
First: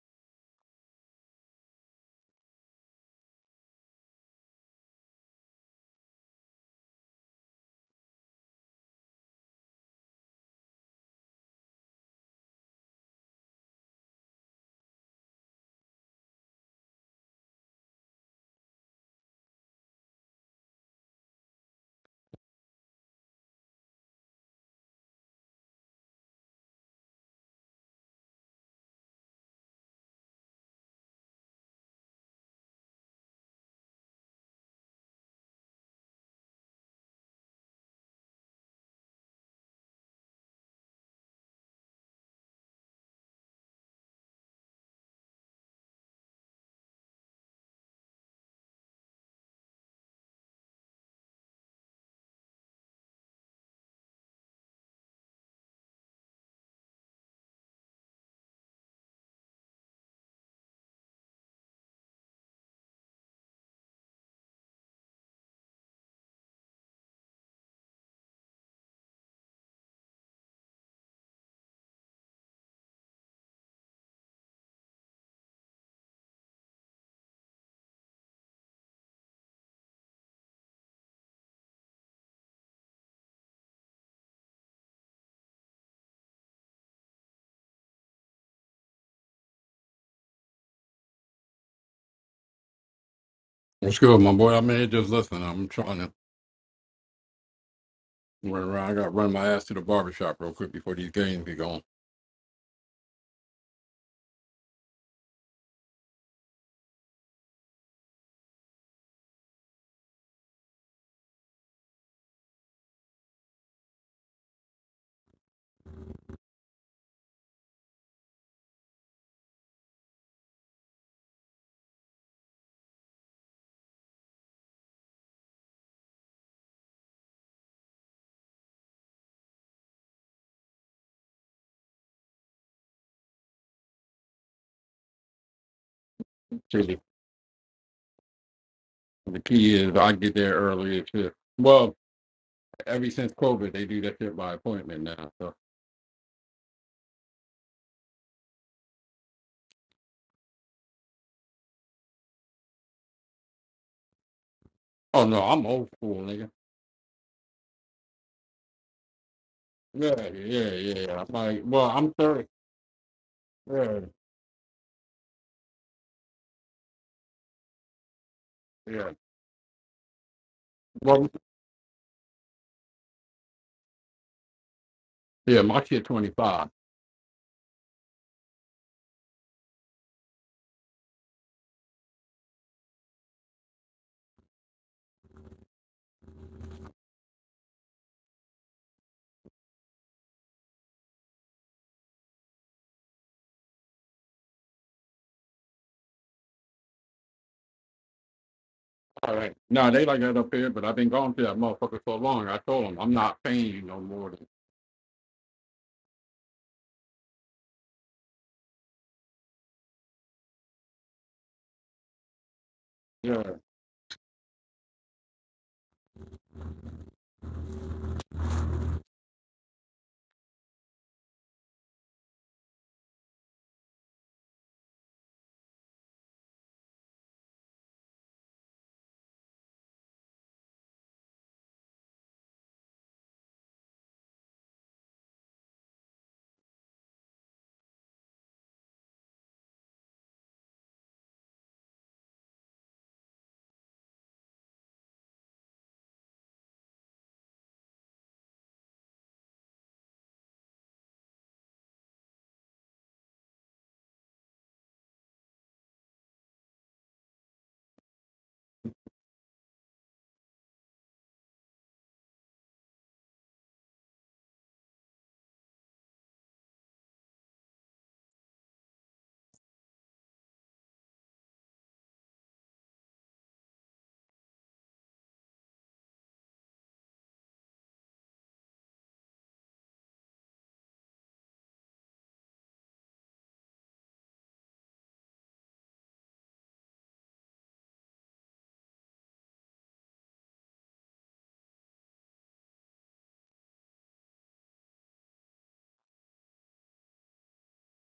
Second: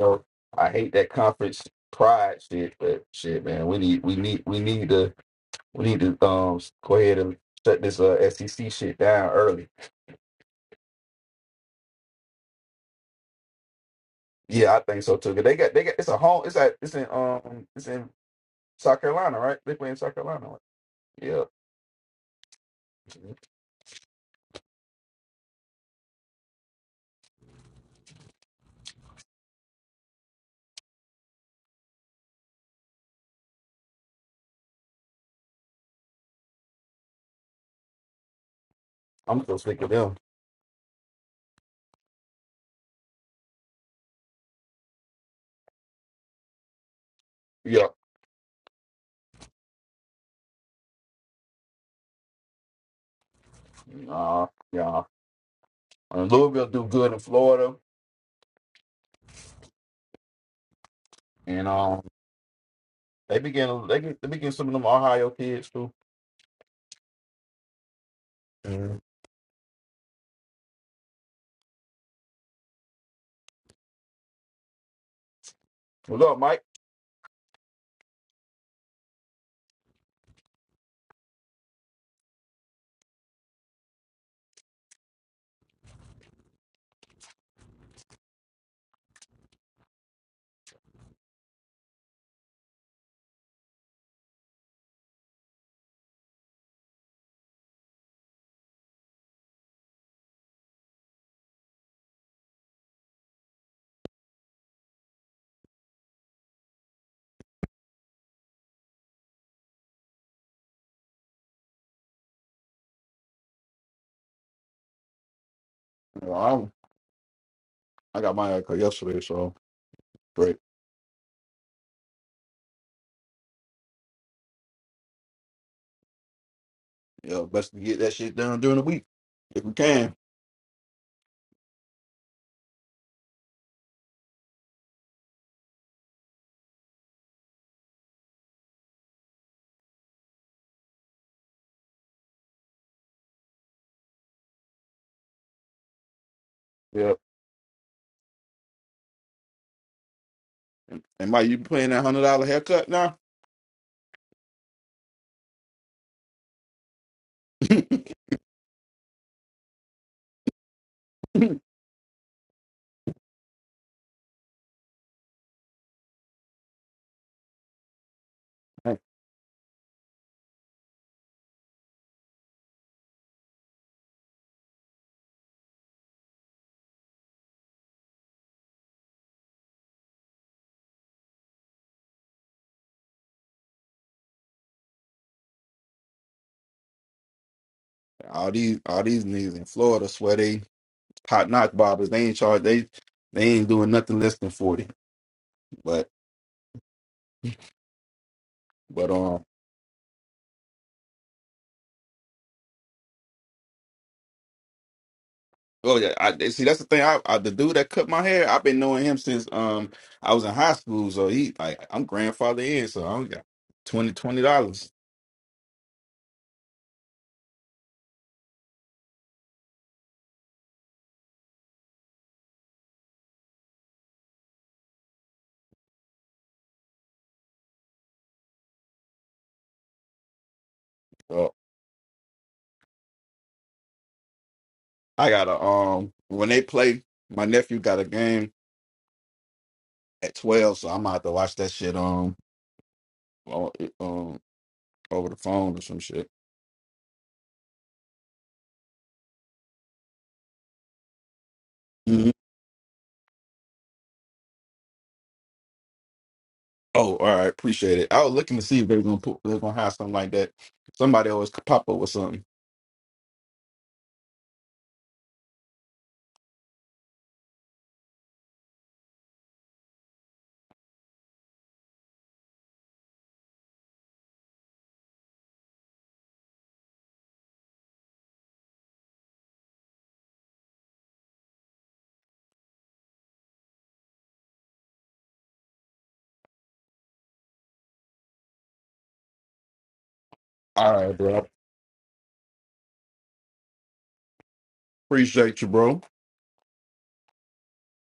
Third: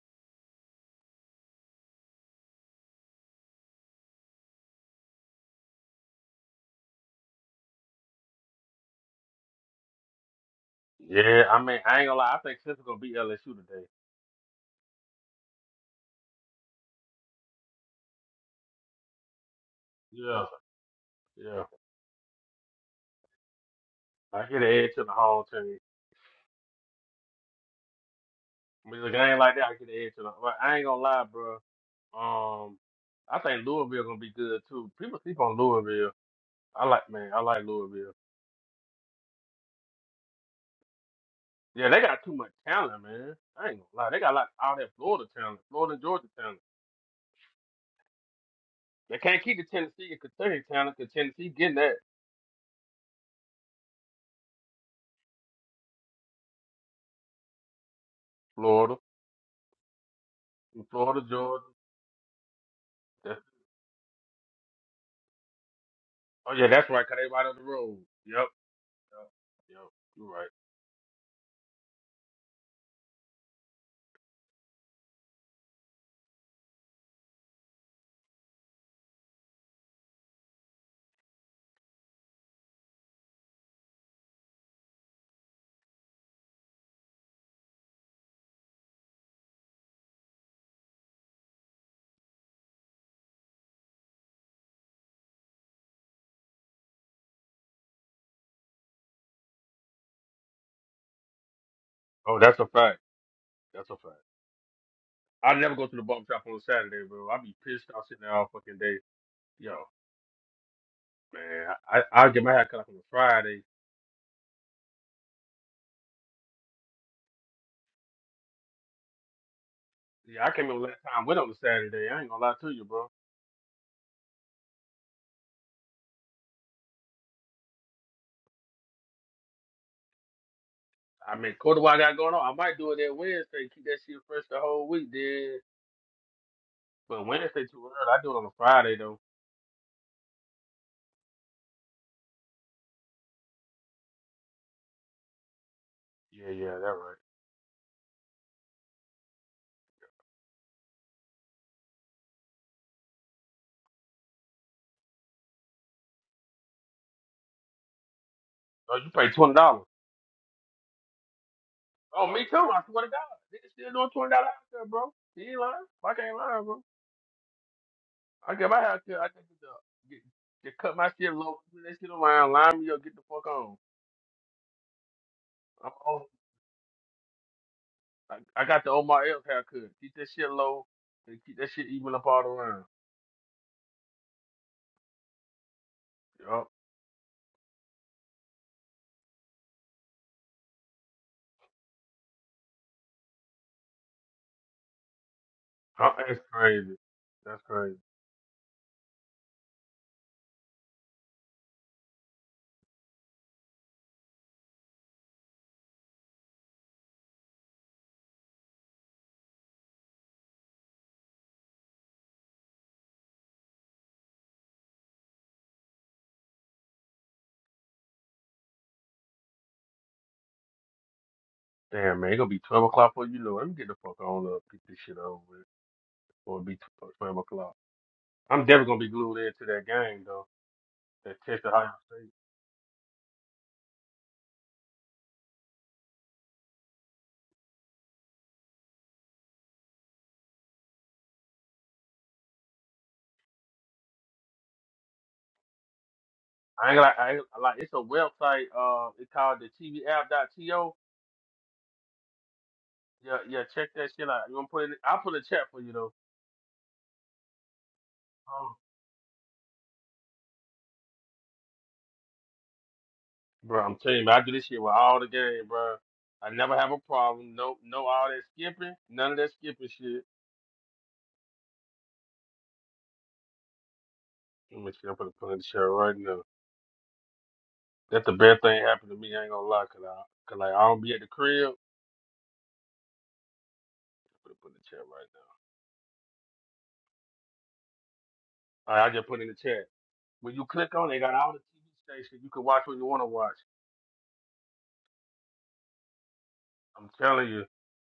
Speaker 1: So I hate that conference pride shit, but shit, man, we need we need we need to we need to um go ahead and shut this uh SEC shit down early.
Speaker 2: Yeah, I mean, I ain't gonna lie. I think Central gonna beat LSU today.
Speaker 1: Yeah, I think so too. 'Cause They got they got it's a home. It's at it's in um it's in South Carolina, right? They play in South
Speaker 2: Yeah,
Speaker 1: Carolina. Right? Yeah,
Speaker 2: yeah. I get an edge to the home team. With a game like that, I get an edge to the. but I ain't gonna lie, bro. Um, I think Louisville gonna be good too. People sleep on Louisville. I like man, I like Louisville.
Speaker 1: I'm still sick of them.
Speaker 2: Yeah, they got too much talent, man. I ain't gonna lie. They got like all that Florida talent, Florida and Georgia talent.
Speaker 1: Yeah,
Speaker 2: They can't keep the Tennessee and Kentucky talent because Tennessee getting that.
Speaker 1: uh, yeah. And Louisville do good in Florida,
Speaker 2: Florida. and Florida, Georgia.
Speaker 1: and um, they
Speaker 2: That's,
Speaker 1: begin they get they begin some of them Ohio kids too.
Speaker 2: oh yeah, that's right, cause they right on the road. Yep.
Speaker 1: Mhm.
Speaker 2: Yep. Yep. You're right.
Speaker 1: What's up, Mike?
Speaker 3: What's good, my boy? I mean, just listening. I'm trying to run around. I got to run my ass to the barbershop real quick before these games get going.
Speaker 2: Oh, that's a fact. That's a fact. I never go to the barber shop on a Saturday, bro. I be pissed off sitting there all fucking day. Yo, man, I I I'll get my hair cut off on a Friday.
Speaker 1: Well, I'm, I got my haircut yesterday, so
Speaker 2: Yeah, I
Speaker 1: great.
Speaker 2: came in last time went on a Saturday. I ain't gonna lie to you, bro.
Speaker 1: Yeah, best to get that shit done during the week if we can.
Speaker 2: I mean, quarter what I got going on. I might do it that Wednesday, keep that shit fresh the whole week, then.
Speaker 3: So the,
Speaker 2: But Wednesday too early. I do it on a Friday though.
Speaker 3: the key is I get there early. It's just, well, ever since COVID, they do that shit by appointment now. So,
Speaker 2: Yeah, yeah, that
Speaker 1: Yeah.
Speaker 2: right.
Speaker 1: And Mike, you playing that hundred dollar haircut now?
Speaker 3: oh no, I'm old school, nigga.
Speaker 2: Oh, you pay twenty dollars.
Speaker 3: Yeah, yeah, yeah. yeah. I'm like, well, I'm
Speaker 2: Oh,
Speaker 3: 30.
Speaker 2: me too. I swear to God, niggas still
Speaker 3: Yeah,
Speaker 2: doing twenty dollars out there, bro. He ain't lying. I can't lie, bro. I get my hair
Speaker 3: yeah.
Speaker 2: cut. I just get, the- get, get cut my
Speaker 3: Well,
Speaker 2: shit low. Put that shit around. Line me up. Get the fuck on.
Speaker 3: yeah, my
Speaker 2: I'm
Speaker 3: kid
Speaker 2: on.
Speaker 3: 25.
Speaker 2: I, I got the Omar L haircut. Keep that shit low and keep that shit even up all around. Yup.
Speaker 1: all these all these niggas in Florida swear they hot knock bobbers. They ain't charge they they ain't doing nothing less than forty.
Speaker 2: Huh, That's crazy. That's crazy.
Speaker 1: But
Speaker 3: All
Speaker 1: um,
Speaker 3: right. No, they like that up here, but I've been going to that motherfucker so long. I told them I'm not paying you no more than.
Speaker 1: oh yeah, I see. That's the thing. I, I the dude that cut my hair, I've been knowing him since um I was in high school. So he like I'm grandfather in, so I only got
Speaker 3: Yeah.
Speaker 1: twenty twenty dollars.
Speaker 2: Damn, man, it' gonna be 12 o'clock before you know it. Let me get the fuck on up, get this shit over with. Or it'll be 12 o'clock. I'm definitely gonna be glued into that game, though. That
Speaker 1: So
Speaker 2: test of Ohio State.
Speaker 1: I gotta um when they play, my nephew got a game at twelve, so I'm gonna have to watch that shit um on, um over the phone or some shit.
Speaker 2: I ain't like, I ain't, like, it's a website, uh, it's called the TV App. dot To Yeah,
Speaker 1: Mhm.
Speaker 2: yeah, check that shit out. You going to put it, in- I'll put a chat for you, though.
Speaker 1: Oh, all right, appreciate it. I was looking to
Speaker 2: Oh.
Speaker 1: see if they were gonna put they're gonna have something like that. Somebody always pop up with something.
Speaker 2: Bro, I'm telling you, man, I do this shit with all the game, bro. I never have a problem. No, no, all that skipping, none of that skipping shit. Let me see, I'm gonna put it in the chat right now. That's the best thing happened to me. I ain't gonna lie, cause I, cause like I don't be at the crib. Put it put in the chat right now. All right, I just put it in the chat. When you
Speaker 1: All
Speaker 2: click on, it,
Speaker 1: right,
Speaker 2: they got
Speaker 1: bro.
Speaker 2: all the TV stations. You can watch what you want to watch.
Speaker 1: Appreciate you, bro.
Speaker 2: I'm telling you,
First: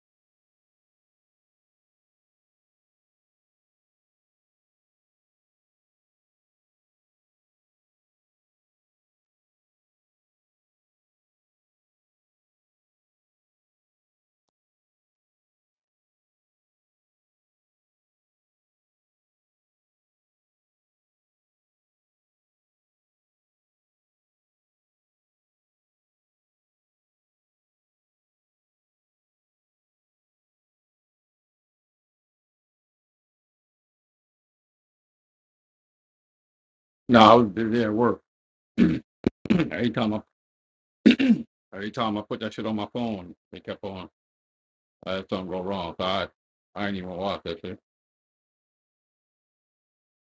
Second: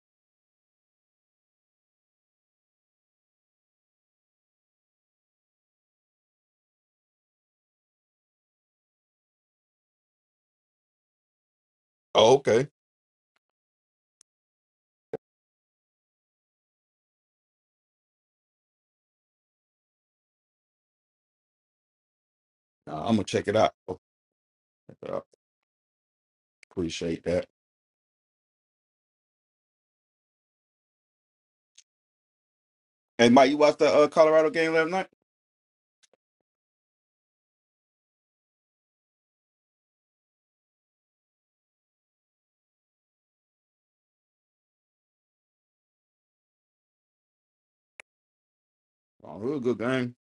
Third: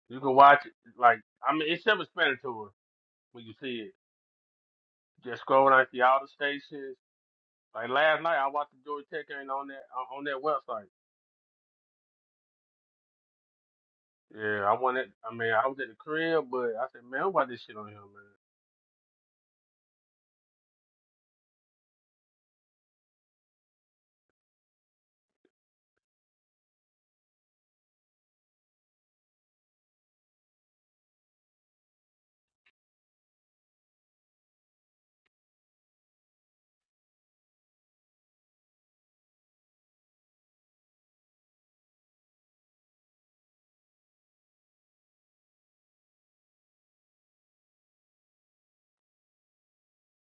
Speaker 2: you can watch it. Like I mean, it's self-explanatory when you see it. Just scroll and I see all the stations. Like last night, I watched the Georgia Tech game on that on on that website.
Speaker 1: Oh, okay.
Speaker 2: Yeah, I wanted. I mean, I was at the crib, but I said, man, why this shit on here, man?
Speaker 1: Nah, I'm gonna check it out. Yeah, appreciate that. Hey, Mike, you watched the uh, Colorado game last night?
Speaker 3: No, I was busy at work. Every time I Every time I put that shit on my phone, they kept on. I had something go wrong. So I, I ain't even watch that shit.
Speaker 1: Oh, it was a good game.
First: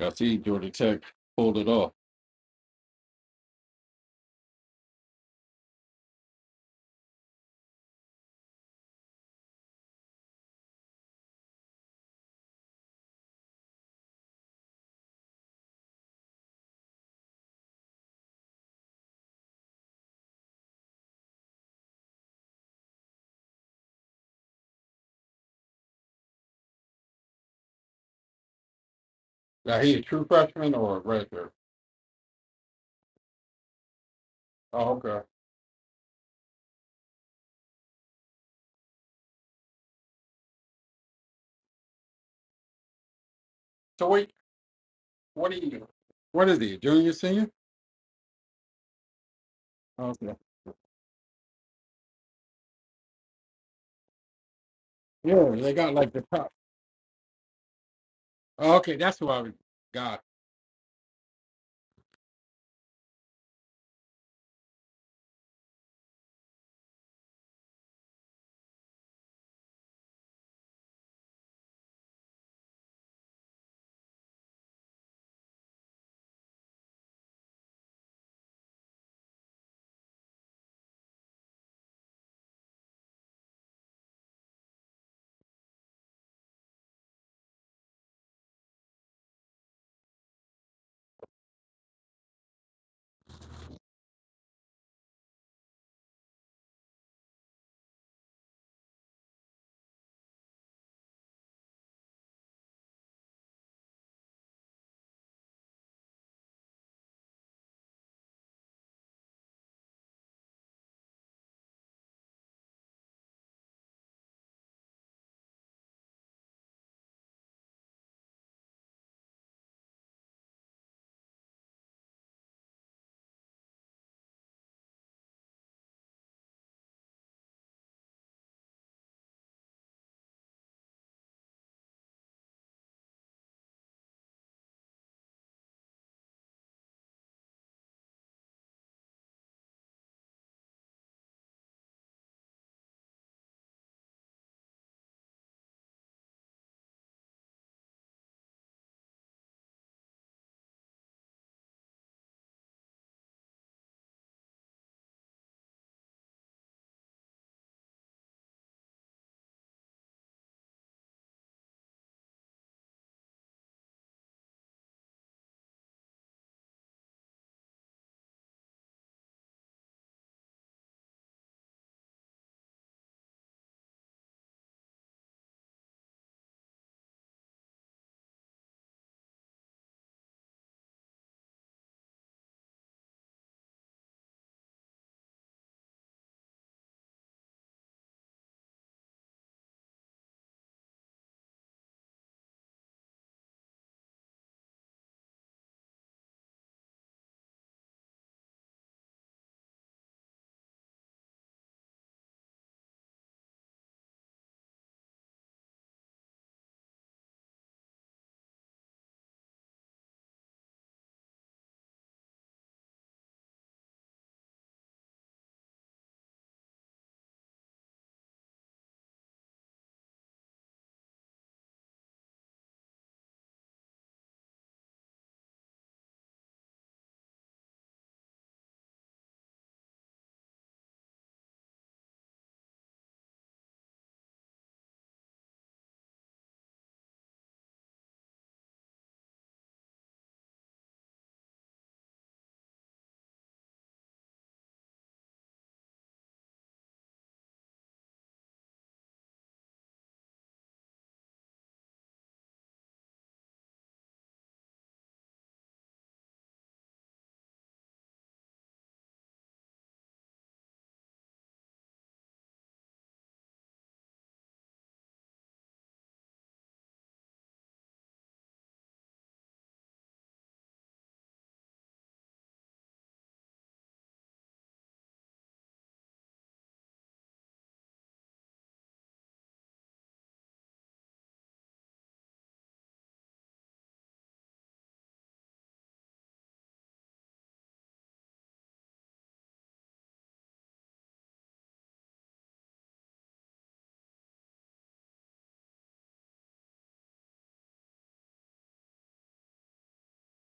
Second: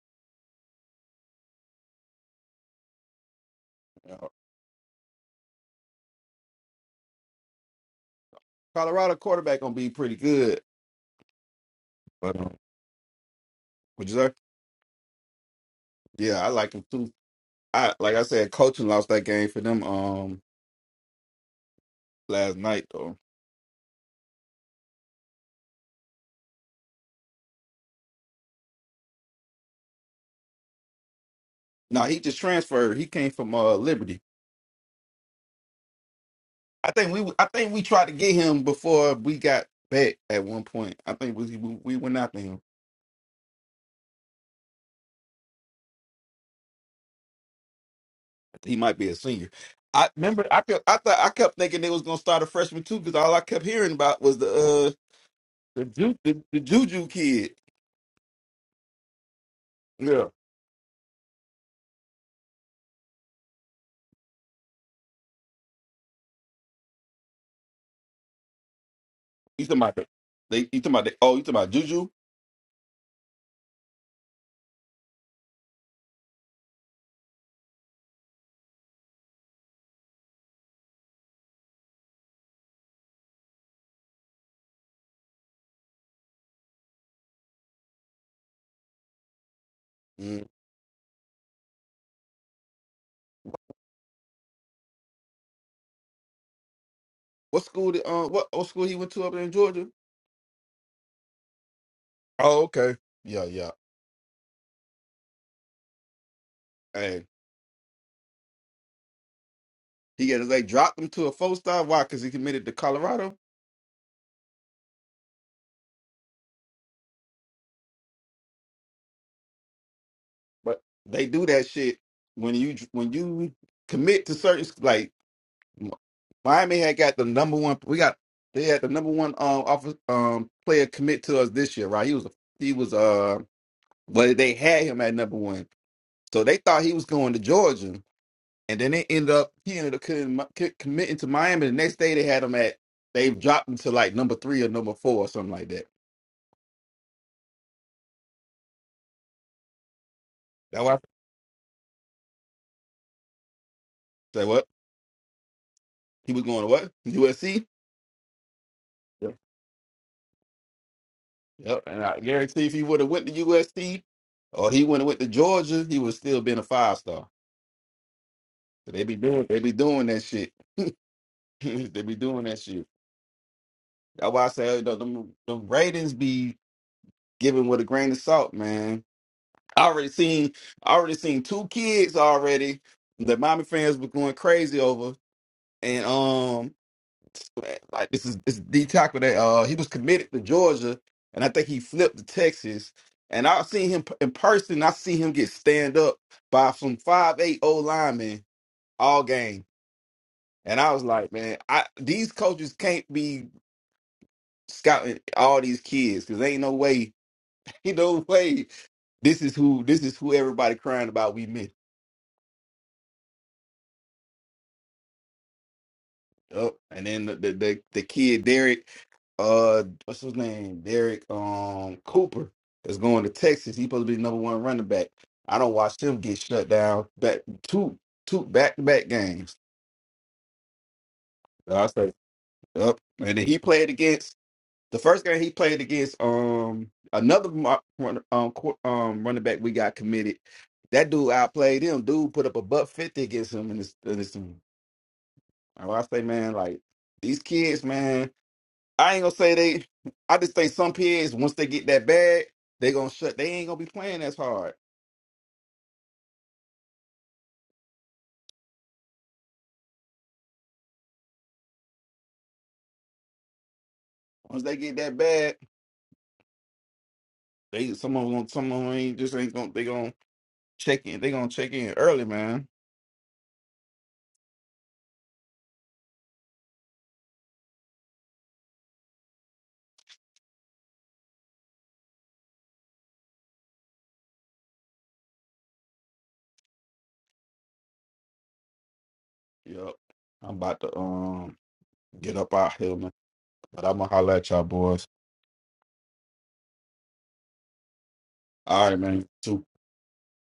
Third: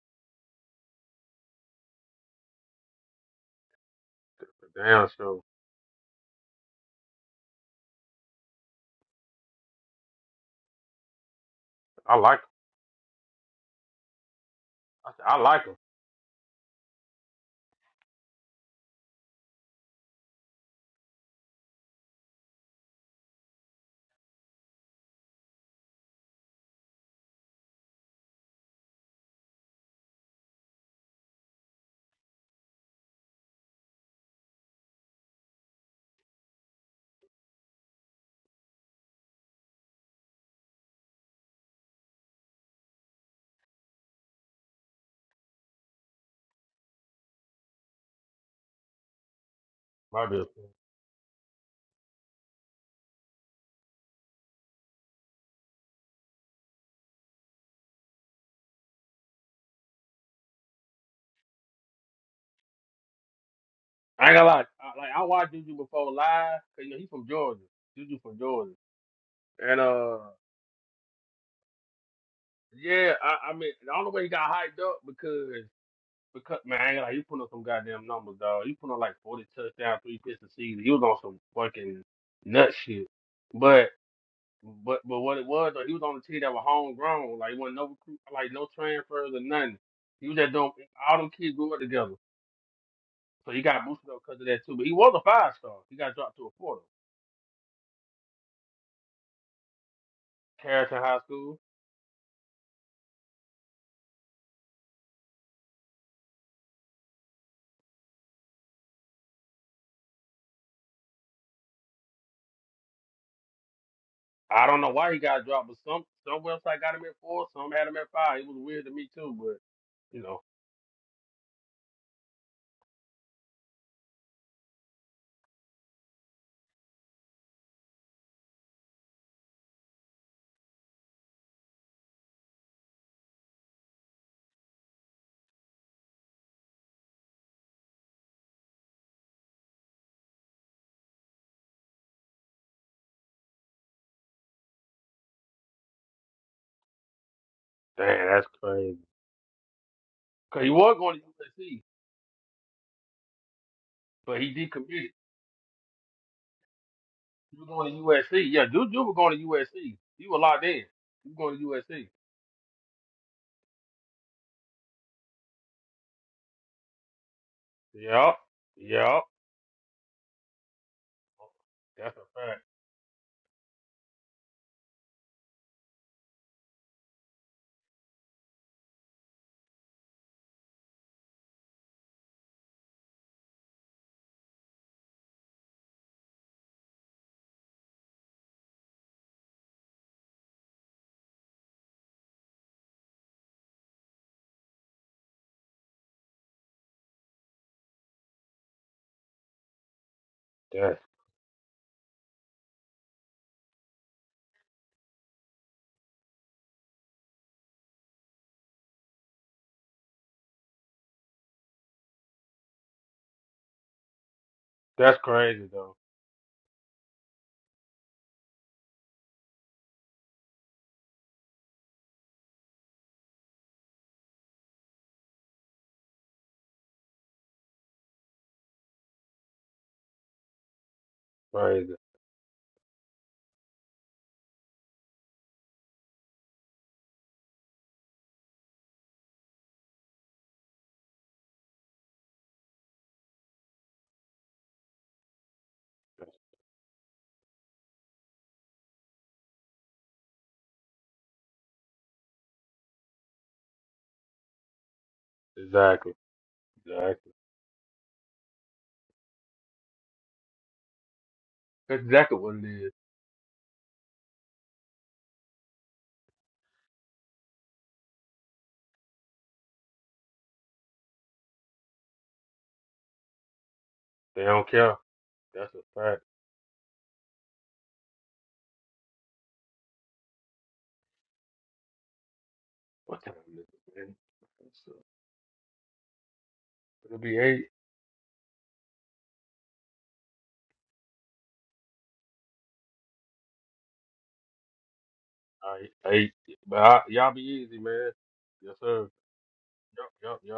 Speaker 3: I see Georgia Tech pulled it off.
Speaker 1: Yeah,
Speaker 2: But damn, so
Speaker 1: Colorado quarterback gonna be pretty good.
Speaker 2: I
Speaker 1: But
Speaker 2: like. 'em.
Speaker 1: um, would you say?
Speaker 2: I said, I like him.
Speaker 1: Yeah, I like him too. I like I said, coaching lost that game for them um last night though.
Speaker 3: Now he a true freshman or a redshirt?
Speaker 1: No, he just transferred. He came from uh Liberty.
Speaker 3: Oh, okay.
Speaker 1: I think we I think we tried to get him before we got back at one point. I think we we we went after him.
Speaker 3: So wait, what are you? What is he? Junior, senior?
Speaker 1: He might be a senior. I
Speaker 2: My
Speaker 3: Okay.
Speaker 1: remember
Speaker 2: best.
Speaker 1: I
Speaker 2: friend.
Speaker 1: kept I thought I kept thinking they was gonna start a freshman too because all I kept hearing about was the uh,
Speaker 3: Yeah, they
Speaker 1: The,
Speaker 3: got like
Speaker 1: ju-
Speaker 3: the
Speaker 1: the,
Speaker 3: top.
Speaker 1: the Juju kid.
Speaker 3: Okay, that's who I got.
Speaker 1: Yeah.
Speaker 2: I ain't gonna lie. I, like I watched Juju before live. 'cause, you know he from Georgia. Juju from Georgia.
Speaker 1: You
Speaker 2: And
Speaker 1: talking about the,
Speaker 2: uh,
Speaker 1: they you talking about the, oh, you talking about Juju?
Speaker 2: yeah, I, I mean, the only way he got hyped up because because man, I ain't like he put up some goddamn numbers, dog. He put up like forty touchdowns, three picks a season. He was on some fucking nut shit. But but but what it was, though, he was on a team that was homegrown. Like, it wasn't no recruit, like no transfers or nothing. He was
Speaker 1: Mm.
Speaker 2: just doing all them kids grew up together. So he got boosted up because of that too. But he was a five star. He got dropped to a four. though.
Speaker 1: What school did um what, what school he went to up there in Georgia?
Speaker 2: Carrollton High School.
Speaker 1: Oh, okay. Yeah, yeah. Hey. He got they dropped him to a four star. Why? Cause he committed to Colorado.
Speaker 2: I don't know why he got dropped, but some some website got him at four, some had him at five. It was weird to me too, but you know,
Speaker 1: But they do that shit when you when you commit to certain like Miami had got the number one we got they had the number one um office um player commit to us this year, right? He was he was uh but they had him at number one. So they thought he was going to Georgia, and then they ended up he ended up committing, committing to Miami. The next day they had him at they dropped him to like number three or number four or something like that.
Speaker 2: damn, that's crazy. Cause he
Speaker 1: That why
Speaker 2: was
Speaker 1: I
Speaker 2: going to USC, but
Speaker 1: say
Speaker 2: he
Speaker 1: what
Speaker 2: decommitted.
Speaker 1: he was going to what
Speaker 2: He
Speaker 1: USC.
Speaker 2: was going to USC. Yeah, dude, you were
Speaker 1: Yep.
Speaker 2: going to USC. He was locked in. He was going to
Speaker 1: Yep. And
Speaker 2: USC.
Speaker 1: I guarantee if he would have went to USC or he would have went to Georgia, he would still been a five star.
Speaker 2: Yep,
Speaker 1: So they be
Speaker 2: yep.
Speaker 1: doing they be doing that shit. they be
Speaker 2: That's a
Speaker 1: doing that
Speaker 2: fact.
Speaker 1: shit. That's why I say you know, them, them ratings be given with a grain of salt, man I already seen I already seen two kids already that mommy fans were going crazy over. And um like this is this is D tackle that uh he was committed to Georgia and I think he flipped to Texas. And I seen him p- in person, I see him get stand up by some five eight old linemen all game. And I
Speaker 2: That's
Speaker 1: was like, man, I these coaches can't be scouting all these kids because ain't no way, ain't no way this is who this is who everybody crying about we
Speaker 2: that's crazy though.
Speaker 1: Yep. And then the, the the the kid Derek, uh, what's his name? Derek um Cooper is going to Texas. He's supposed to be the number one running back. I don't watch him get shut down back two two back to back games. So I
Speaker 2: Crazy.
Speaker 1: say, yep. And then he played against the first game he played against um another mo- run- um qu- um running back we got committed. That dude outplayed him. Dude put up a buck fifty against him in this in this. I say, man, like these kids, man. I ain't gonna say they. I just think some kids once they get that bag, they gonna shut. They ain't gonna be playing as hard.
Speaker 2: Exactly. Exactly. That's exactly what it is.
Speaker 1: Once they get that bag, they some of them gonna- some of them ain't just ain't gonna. They gonna check in. They gonna check in early, man.
Speaker 2: They don't care. That's a fact. What time is it? Man? It's, uh, It'll be eight.
Speaker 1: Yep. I'm about to um get up out here, man. But I'm gonna holler at y'all boys.
Speaker 2: All right, hey, but I, y'all be easy, man. Yes,
Speaker 1: All right,
Speaker 2: sir.
Speaker 1: man. Two.
Speaker 2: Yup, yup, yup.